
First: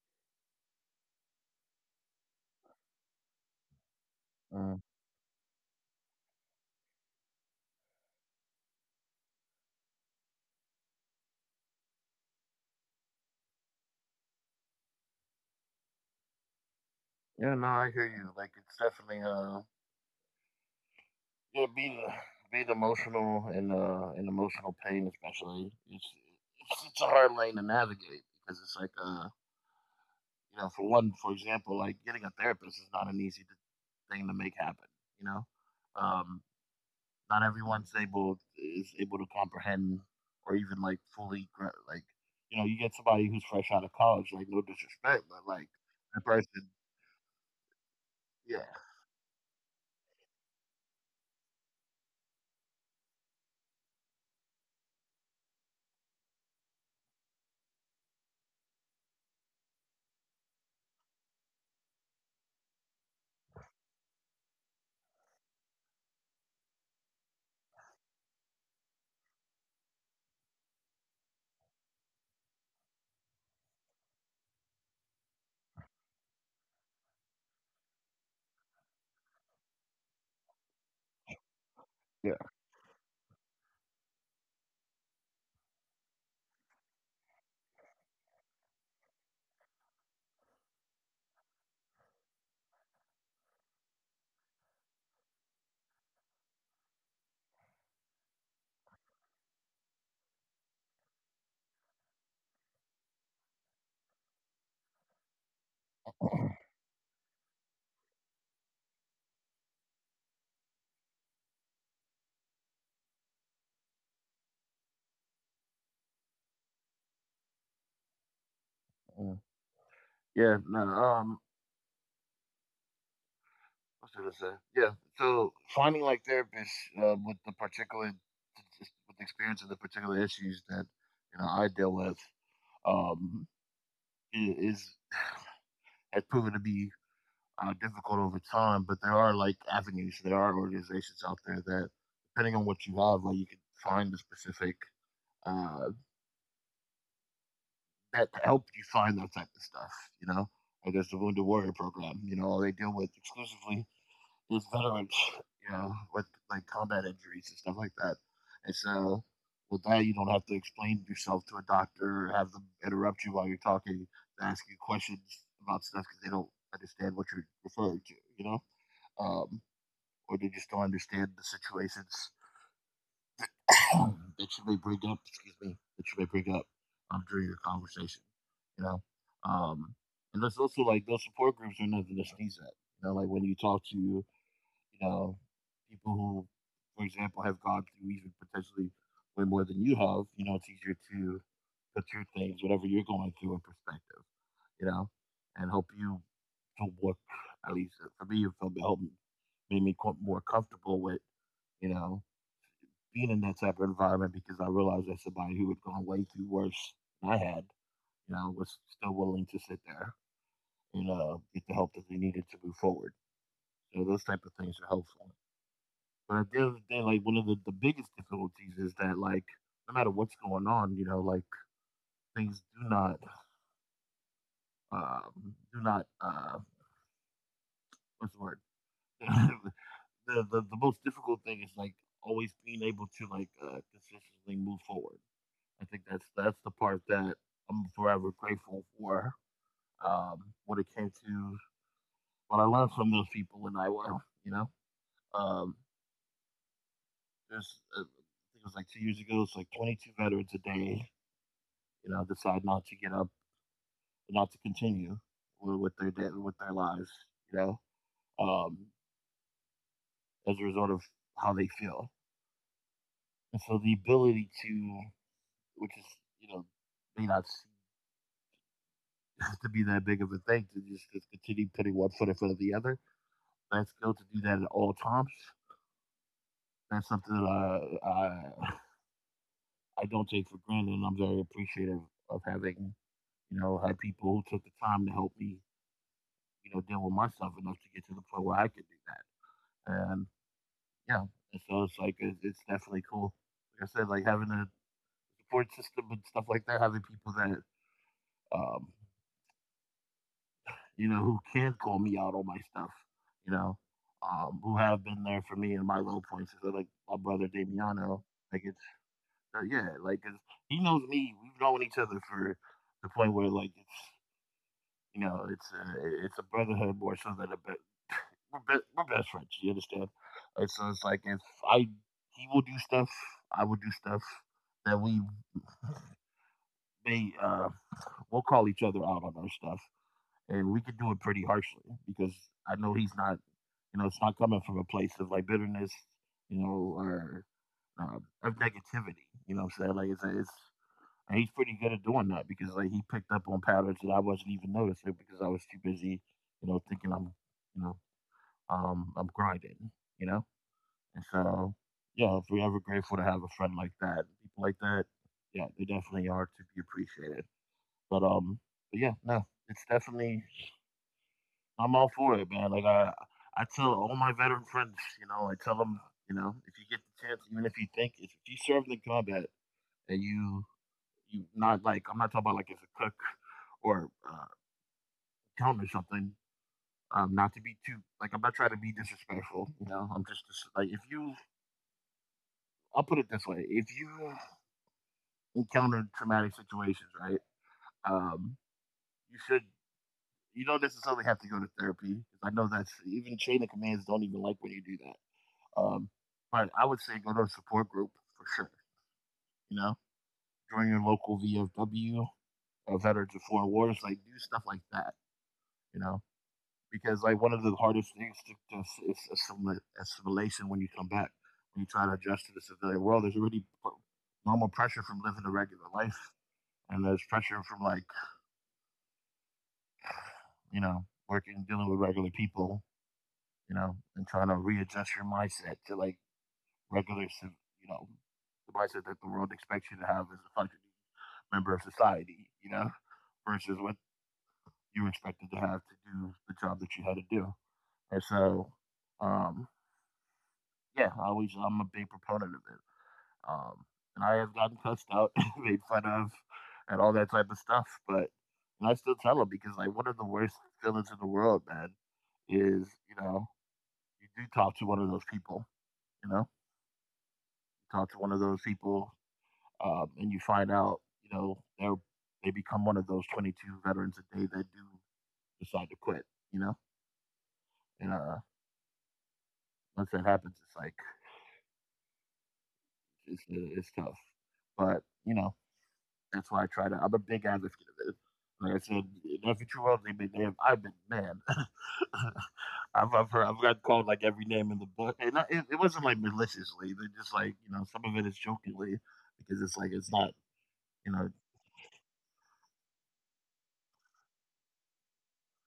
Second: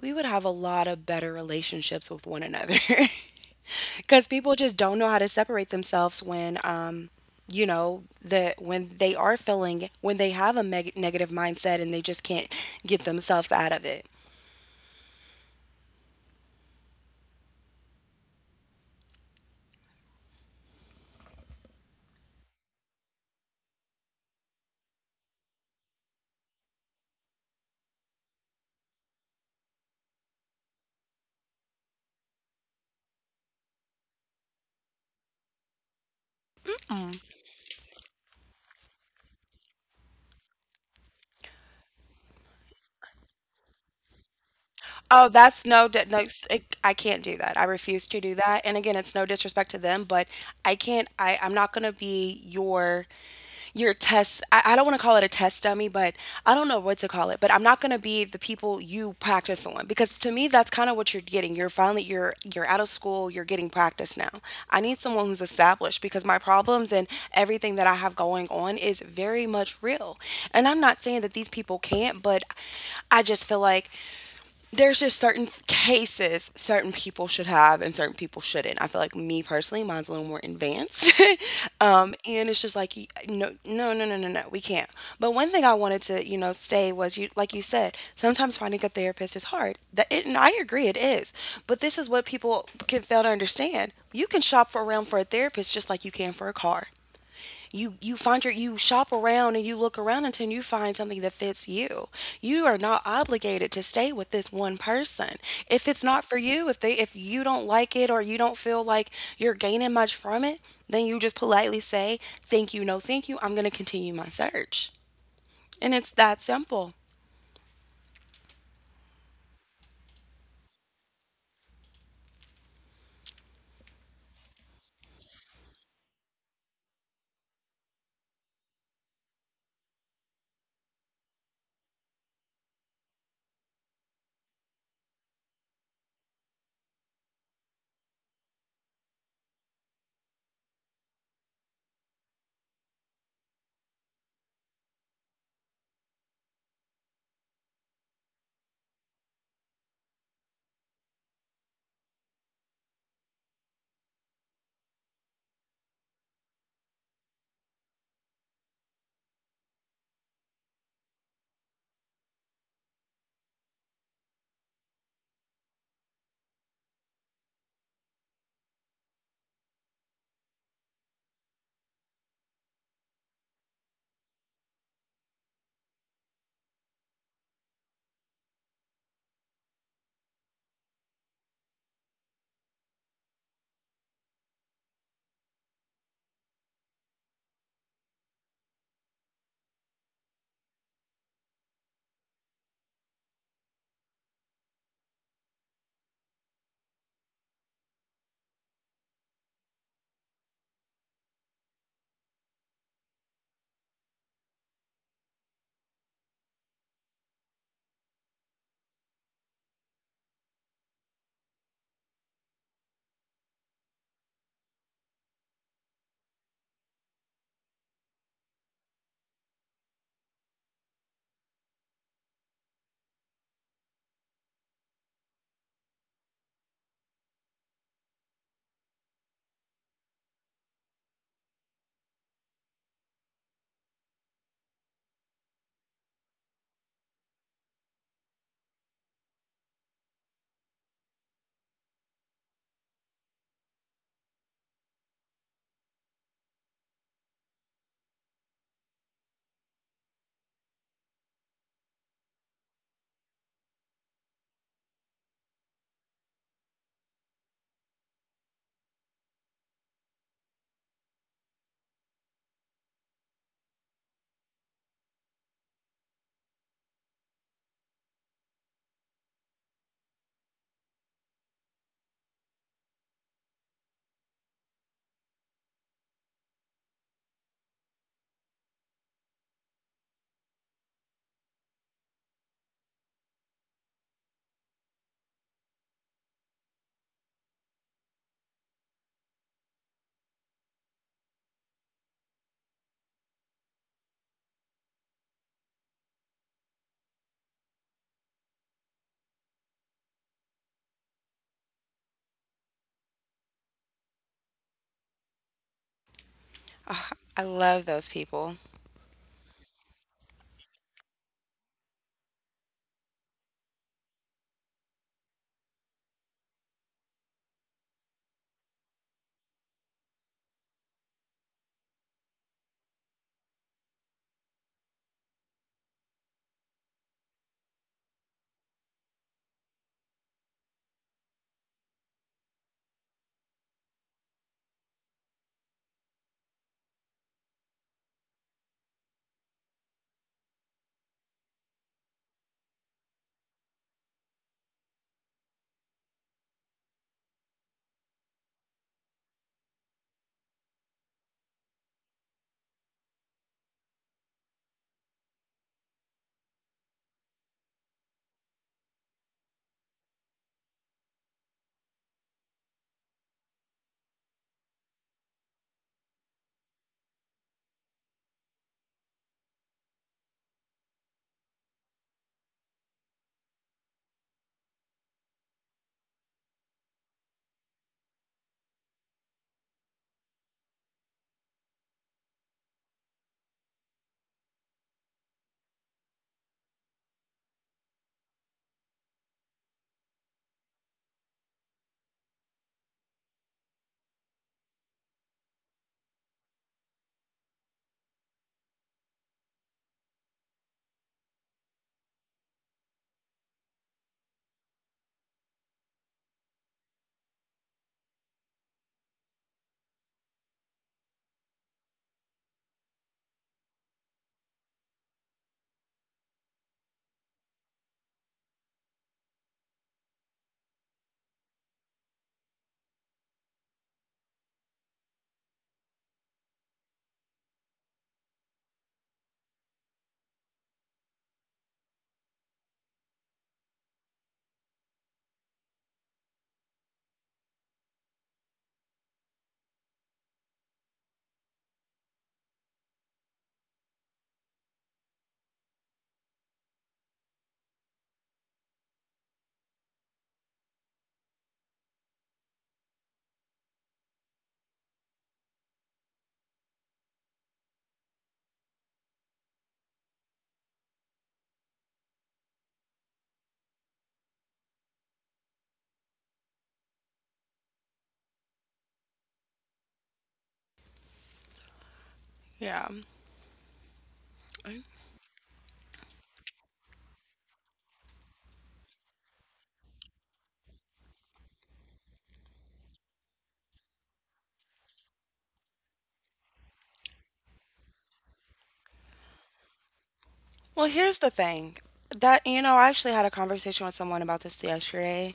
A: we would have a lot of better relationships with one another because people
B: Mm-hmm.
A: just don't know how to separate themselves when um you know the when they are feeling when they have a meg- negative mindset and they just can't get themselves out of it.
B: Yeah, no, I hear you. Like it's definitely uh, yeah, being being emotional and uh, and emotional pain especially. It's, it's it's a hard lane to navigate because it's like uh, you know, for one, for example, like getting a therapist is not an easy thing to make happen. You know, um,
A: Mm.
B: not everyone's able is able to comprehend or even like fully gra- like you know you get somebody who's fresh out of college like no disrespect
A: Oh,
B: but
A: that's
B: like
A: no, di- no,
B: that
A: s-
B: person
A: it- I can't do that. I refuse to do
B: yeah
A: that. And again, it's no disrespect to them, but I can't, I, I'm not going to be your your test I, I don't want to call it a test dummy, but I don't know what to call it, but I'm not going to be the people you practice on because to me that's kind of what you're getting. You're finally you're you're out of school, you're getting practice now. I need someone who's established because my problems and everything that I have going on is very much real, and I'm not saying that these people can't, but I just feel like there's just certain cases, certain people should have and certain people shouldn't. I feel like me personally, mine's a little more advanced. Um,
B: yeah
A: and it's just like, y- no, no, no, no, no, no, we can't. But one thing I wanted to, you know, stay was you, like you said, sometimes finding a therapist is hard. That it, and I agree it is. But this is what people can fail to understand. You can shop for around for a therapist just like you can for a car. You you find your you shop around and you look around until you find something that fits you. You are not obligated to stay with this one person. If it's not for you, if they if you don't like it or you don't feel like you're gaining much from it, then you just politely say, "Thank you, no thank you. I'm going to continue my search." And it's that simple.
B: yeah, yeah no um what's I gonna say yeah so finding like therapists um, with the particular with the experience of the particular issues that you know I deal with um i- is has proven to be uh, difficult over time. But there are like avenues, there are organizations out there that, depending on what you have, like you can find the specific uh, that help you find that type of stuff. You know, like there's the Wounded Warrior Program. You know, they deal with exclusively with veterans. You know, with like combat injuries and stuff like that. And so with that, you don't have to explain yourself to a doctor or have them interrupt you while you're talking, to ask you questions about stuff because they don't understand what you're referring to. You know. Um, or they just don't understand the situations that you may bring up. Excuse me, that you may bring up um, during your conversation. You know, um, and there's also like those support groups are nothing to sneeze at. You know, like when you talk to you know people who, for example, have gone through even potentially way more than you have. You know, it's easier to put your things, whatever you're going through, in perspective. You know, and help you to work. At least uh, for me, it felt- it helped made me co- more comfortable with. You know, being in that type of environment because I realized that somebody who had gone way through worse than I had, you know, was still willing to sit there and uh, get the help that they needed to move forward. So those type of things are helpful. But at the end of the day, like one of the, the biggest difficulties is that like no matter what's going on, you know, like things do not um, do not uh, what's the word? the, the the most difficult thing is like always being able to like uh, consistently move forward. I think that's that's the part that I'm forever grateful for. Um, when it came to when I learned from those people in Iowa, you know, um, there's uh, I think it was like two years ago. It's like twenty-two veterans a day, you know, decide not to get up, not to continue with, with their day, with their lives, you know, um, as a result of how they feel. And so the ability to, which is you know, may not seem to be that big of a thing to just, just continue putting one foot in front of the other, that skill to do that at all times. That's something that I, I I don't take for granted, and I'm very appreciative of having you know had people who took the time to help me you know deal with myself enough to get to the point where I could do that. And yeah, and so it's like it's, it's definitely cool. Like I said, like having a support system and stuff like that, having people that um, you know who can call me out on my stuff, you know, um, who have been there for me in my low points. So like my
A: Ah,
B: brother
A: I love
B: Damiano,
A: those
B: like it,
A: people.
B: Uh, yeah, like 'cause he knows me. We've known each other for the point where like it's you know it's a, it's a brotherhood more so than a be- we're, be- we're best friends. You understand? And so it's like if I he will do stuff, I will do stuff that we may uh we'll call each other out on our stuff, and we can do it pretty harshly because I know he's not you know it's not coming from a place of like bitterness, you know, or uh, of negativity. You know, what I'm saying like it's it's. And he's pretty good at doing that because like he picked up on patterns that I wasn't even noticing because I was too busy, you know, thinking I'm, you know, um, I'm grinding, you know. And so, yeah, if we're ever grateful to have a friend like that, people like that, yeah, they definitely are to be appreciated. But um, but yeah, no, it's definitely I'm all for it, man. Like I, I tell all my veteran friends, you know, I tell them, you know, if you get the chance, even if you think if you served in combat and you you not like I'm not talking about like as a cook or uh, accountant or something. Um, not to be too like I'm not trying to be disrespectful. You know, I'm just like if you I'll put it this way: if you encounter traumatic situations, right, um, you should you don't necessarily have to go to therapy. 'Cause I know that's even chain of commands don't even like when you do that. Um, but I would say go to a support group for sure. You know, join your local V F W, uh, Veterans of Foreign Wars, like do stuff like that. You know, because like one of the hardest things to, to ass- is assimil- assimilation when you come back when you try to adjust to the civilian world there's already normal pressure from living a regular life and there's pressure from like you know working dealing with regular people you know and trying to readjust your mindset to like regular civ- you know the mindset that the world expects you to have as a functioning member of society you know versus what you expected to have to do the job that you had to do and so um yeah, I always I'm a big proponent of it. Um, and I have gotten cussed out, made fun of, and all that type of stuff. But and I still tell them because like one of the worst feelings in the world, man, is you know you do talk to one of those people, you know, you talk to one of those people, um, and you find out you know they are they become one of those twenty-two veterans a day that do decide to quit, you know, and uh, once that happens, it's like
A: Yeah.
B: it's it's tough. But you know, that's why I try to. I'm a big advocate of it. Like I said, in every true world they been damned. I've been mad. I've I've, heard, I've got called like every name in the book, and I, it, it wasn't like maliciously. They're just like you know, some of it is jokingly because it's like it's not you
A: Well,
B: know.
A: here's the thing. That, you know, I actually had a conversation with someone about this yesterday.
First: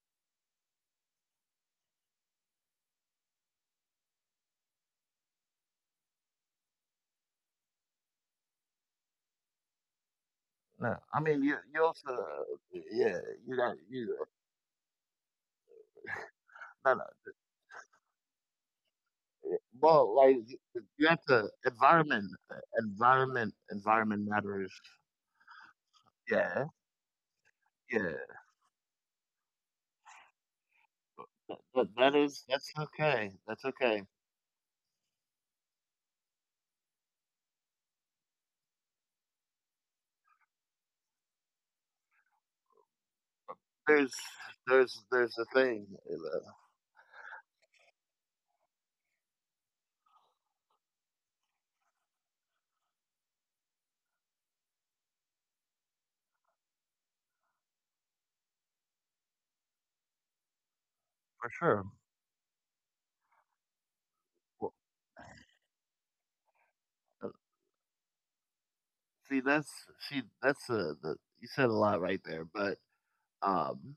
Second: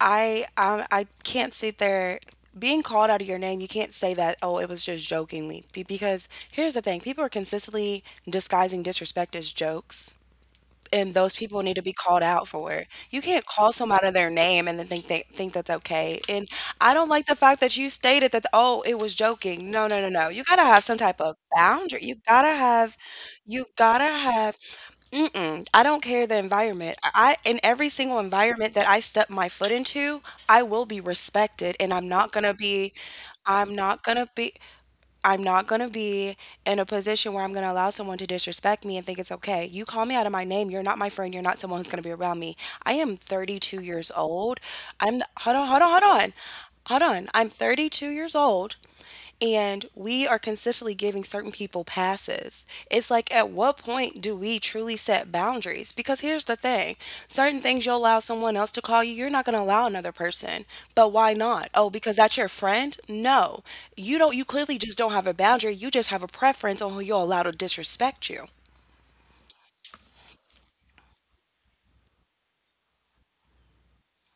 A: I I I can't sit there being called out of your name. You can't say that, oh, it was just jokingly. Be- Because here's the thing, people are consistently disguising disrespect as jokes.
B: No,
A: And
B: I
A: those
B: mean you
A: people need to
B: you
A: be
B: also
A: called out for it.
B: yeah
A: You can't
B: you
A: call
B: got
A: somebody
B: you
A: their name and then think they think that's okay. And I
B: no no
A: don't like the fact that you stated that, oh, it was
B: yeah.
A: joking. No, no, no,
B: Well
A: no.
B: like
A: You gotta
B: you
A: have some
B: you
A: type
B: have
A: of
B: to
A: boundary. You
B: environment
A: gotta have,
B: environment
A: you gotta
B: environment
A: have
B: matters.
A: Mm-mm. I don't care the
B: Yeah,
A: environment. I in every single
B: yeah,
A: environment that I step my foot into, I will be respected and
B: that,
A: I'm
B: that
A: not
B: is
A: gonna
B: that's
A: be
B: okay that's
A: I'm not
B: okay.
A: gonna be I'm not going to be in a position where I'm going to allow someone to disrespect me and think it's okay. You call me out of my name. You're not my friend. You're not someone who's going to be around me. I am thirty-two years
B: There's
A: old. I'm,
B: there's
A: hold
B: there's a
A: on, hold on, hold
B: thing,
A: on.
B: you
A: Hold on. I'm thirty-two years old and we are consistently giving certain people passes. It's like, at what point do we truly set boundaries? Because here's the thing, certain things you'll allow someone else to call you, you're not going to allow another person. But why not?
B: for
A: Oh, because
B: sure.
A: that's your friend? No. You don't, you clearly just don't
B: Well,
A: have a boundary. You just have a preference on who you'll allow to
B: uh,
A: disrespect you.
B: see, that's see, that's uh the you said a lot right there, but um,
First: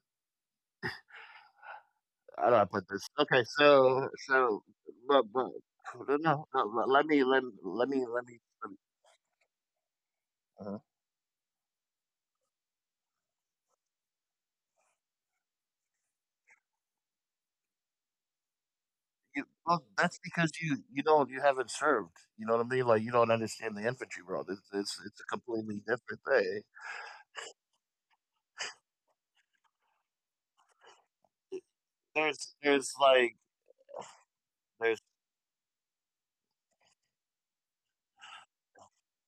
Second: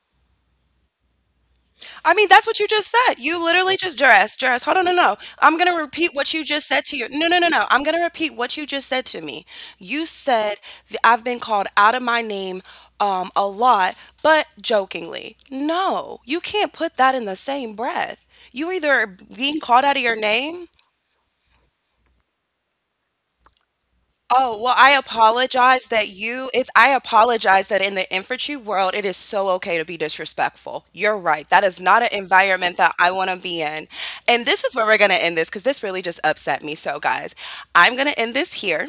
A: I mean,
B: how
A: that's
B: do I
A: what you
B: put
A: just
B: this?
A: said.
B: Okay,
A: You literally
B: so
A: just Jerez,
B: so,
A: Jerez. Hold on, no,
B: but
A: no.
B: but
A: I'm gonna
B: no,
A: repeat
B: no,
A: what
B: no
A: you
B: le-
A: just
B: let
A: said
B: me
A: to you.
B: let me
A: No, no, no,
B: let
A: no.
B: me
A: I'm
B: let
A: gonna
B: me.
A: repeat
B: Let me
A: what you just said to me. You
B: uh
A: said th- I've been called out of my name um, a lot, but jokingly. No, you can't put that in the same breath. You
B: you,
A: either
B: well,
A: being
B: that's
A: called out of
B: because
A: your
B: you you
A: name.
B: don't you haven't served. You know what I mean? Like you don't understand the infantry world. It's it's
A: Oh, well,
B: it's a
A: I
B: completely different
A: apologize that
B: thing.
A: you it's I apologize that in the infantry world, it is so okay to be disrespectful. You're right. That is not an
B: There's there's
A: environment that
B: like
A: I want to be in. And
B: there's.
A: this is where we're going to end this because this really just upset me. So, guys, I'm going to end this here.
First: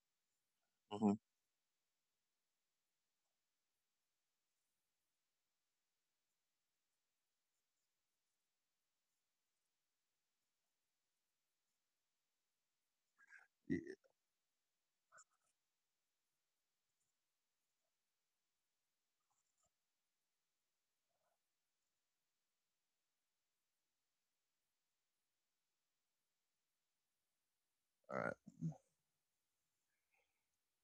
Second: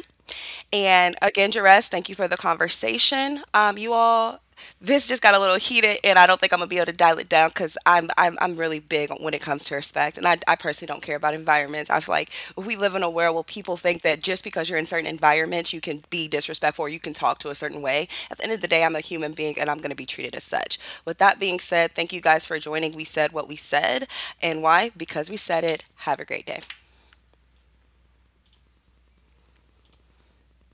B: Mhm.
A: And again, Jerez, thank you for the conversation. Um, you all this just got a little heated, and I don't think I'm gonna be able to dial it down because I'm, I'm I'm really big when it comes to respect, and I, I personally don't care about environments. I was like, we live in a world where people
B: Yeah,
A: think that just because you're in certain environments, you can be disrespectful, or you can talk to a certain way. At the end of the day, I'm a human being, and I'm gonna be treated as such. With that being said, thank you guys for joining. We said what we said, and why? Because we said it. Have a great day.
B: all right.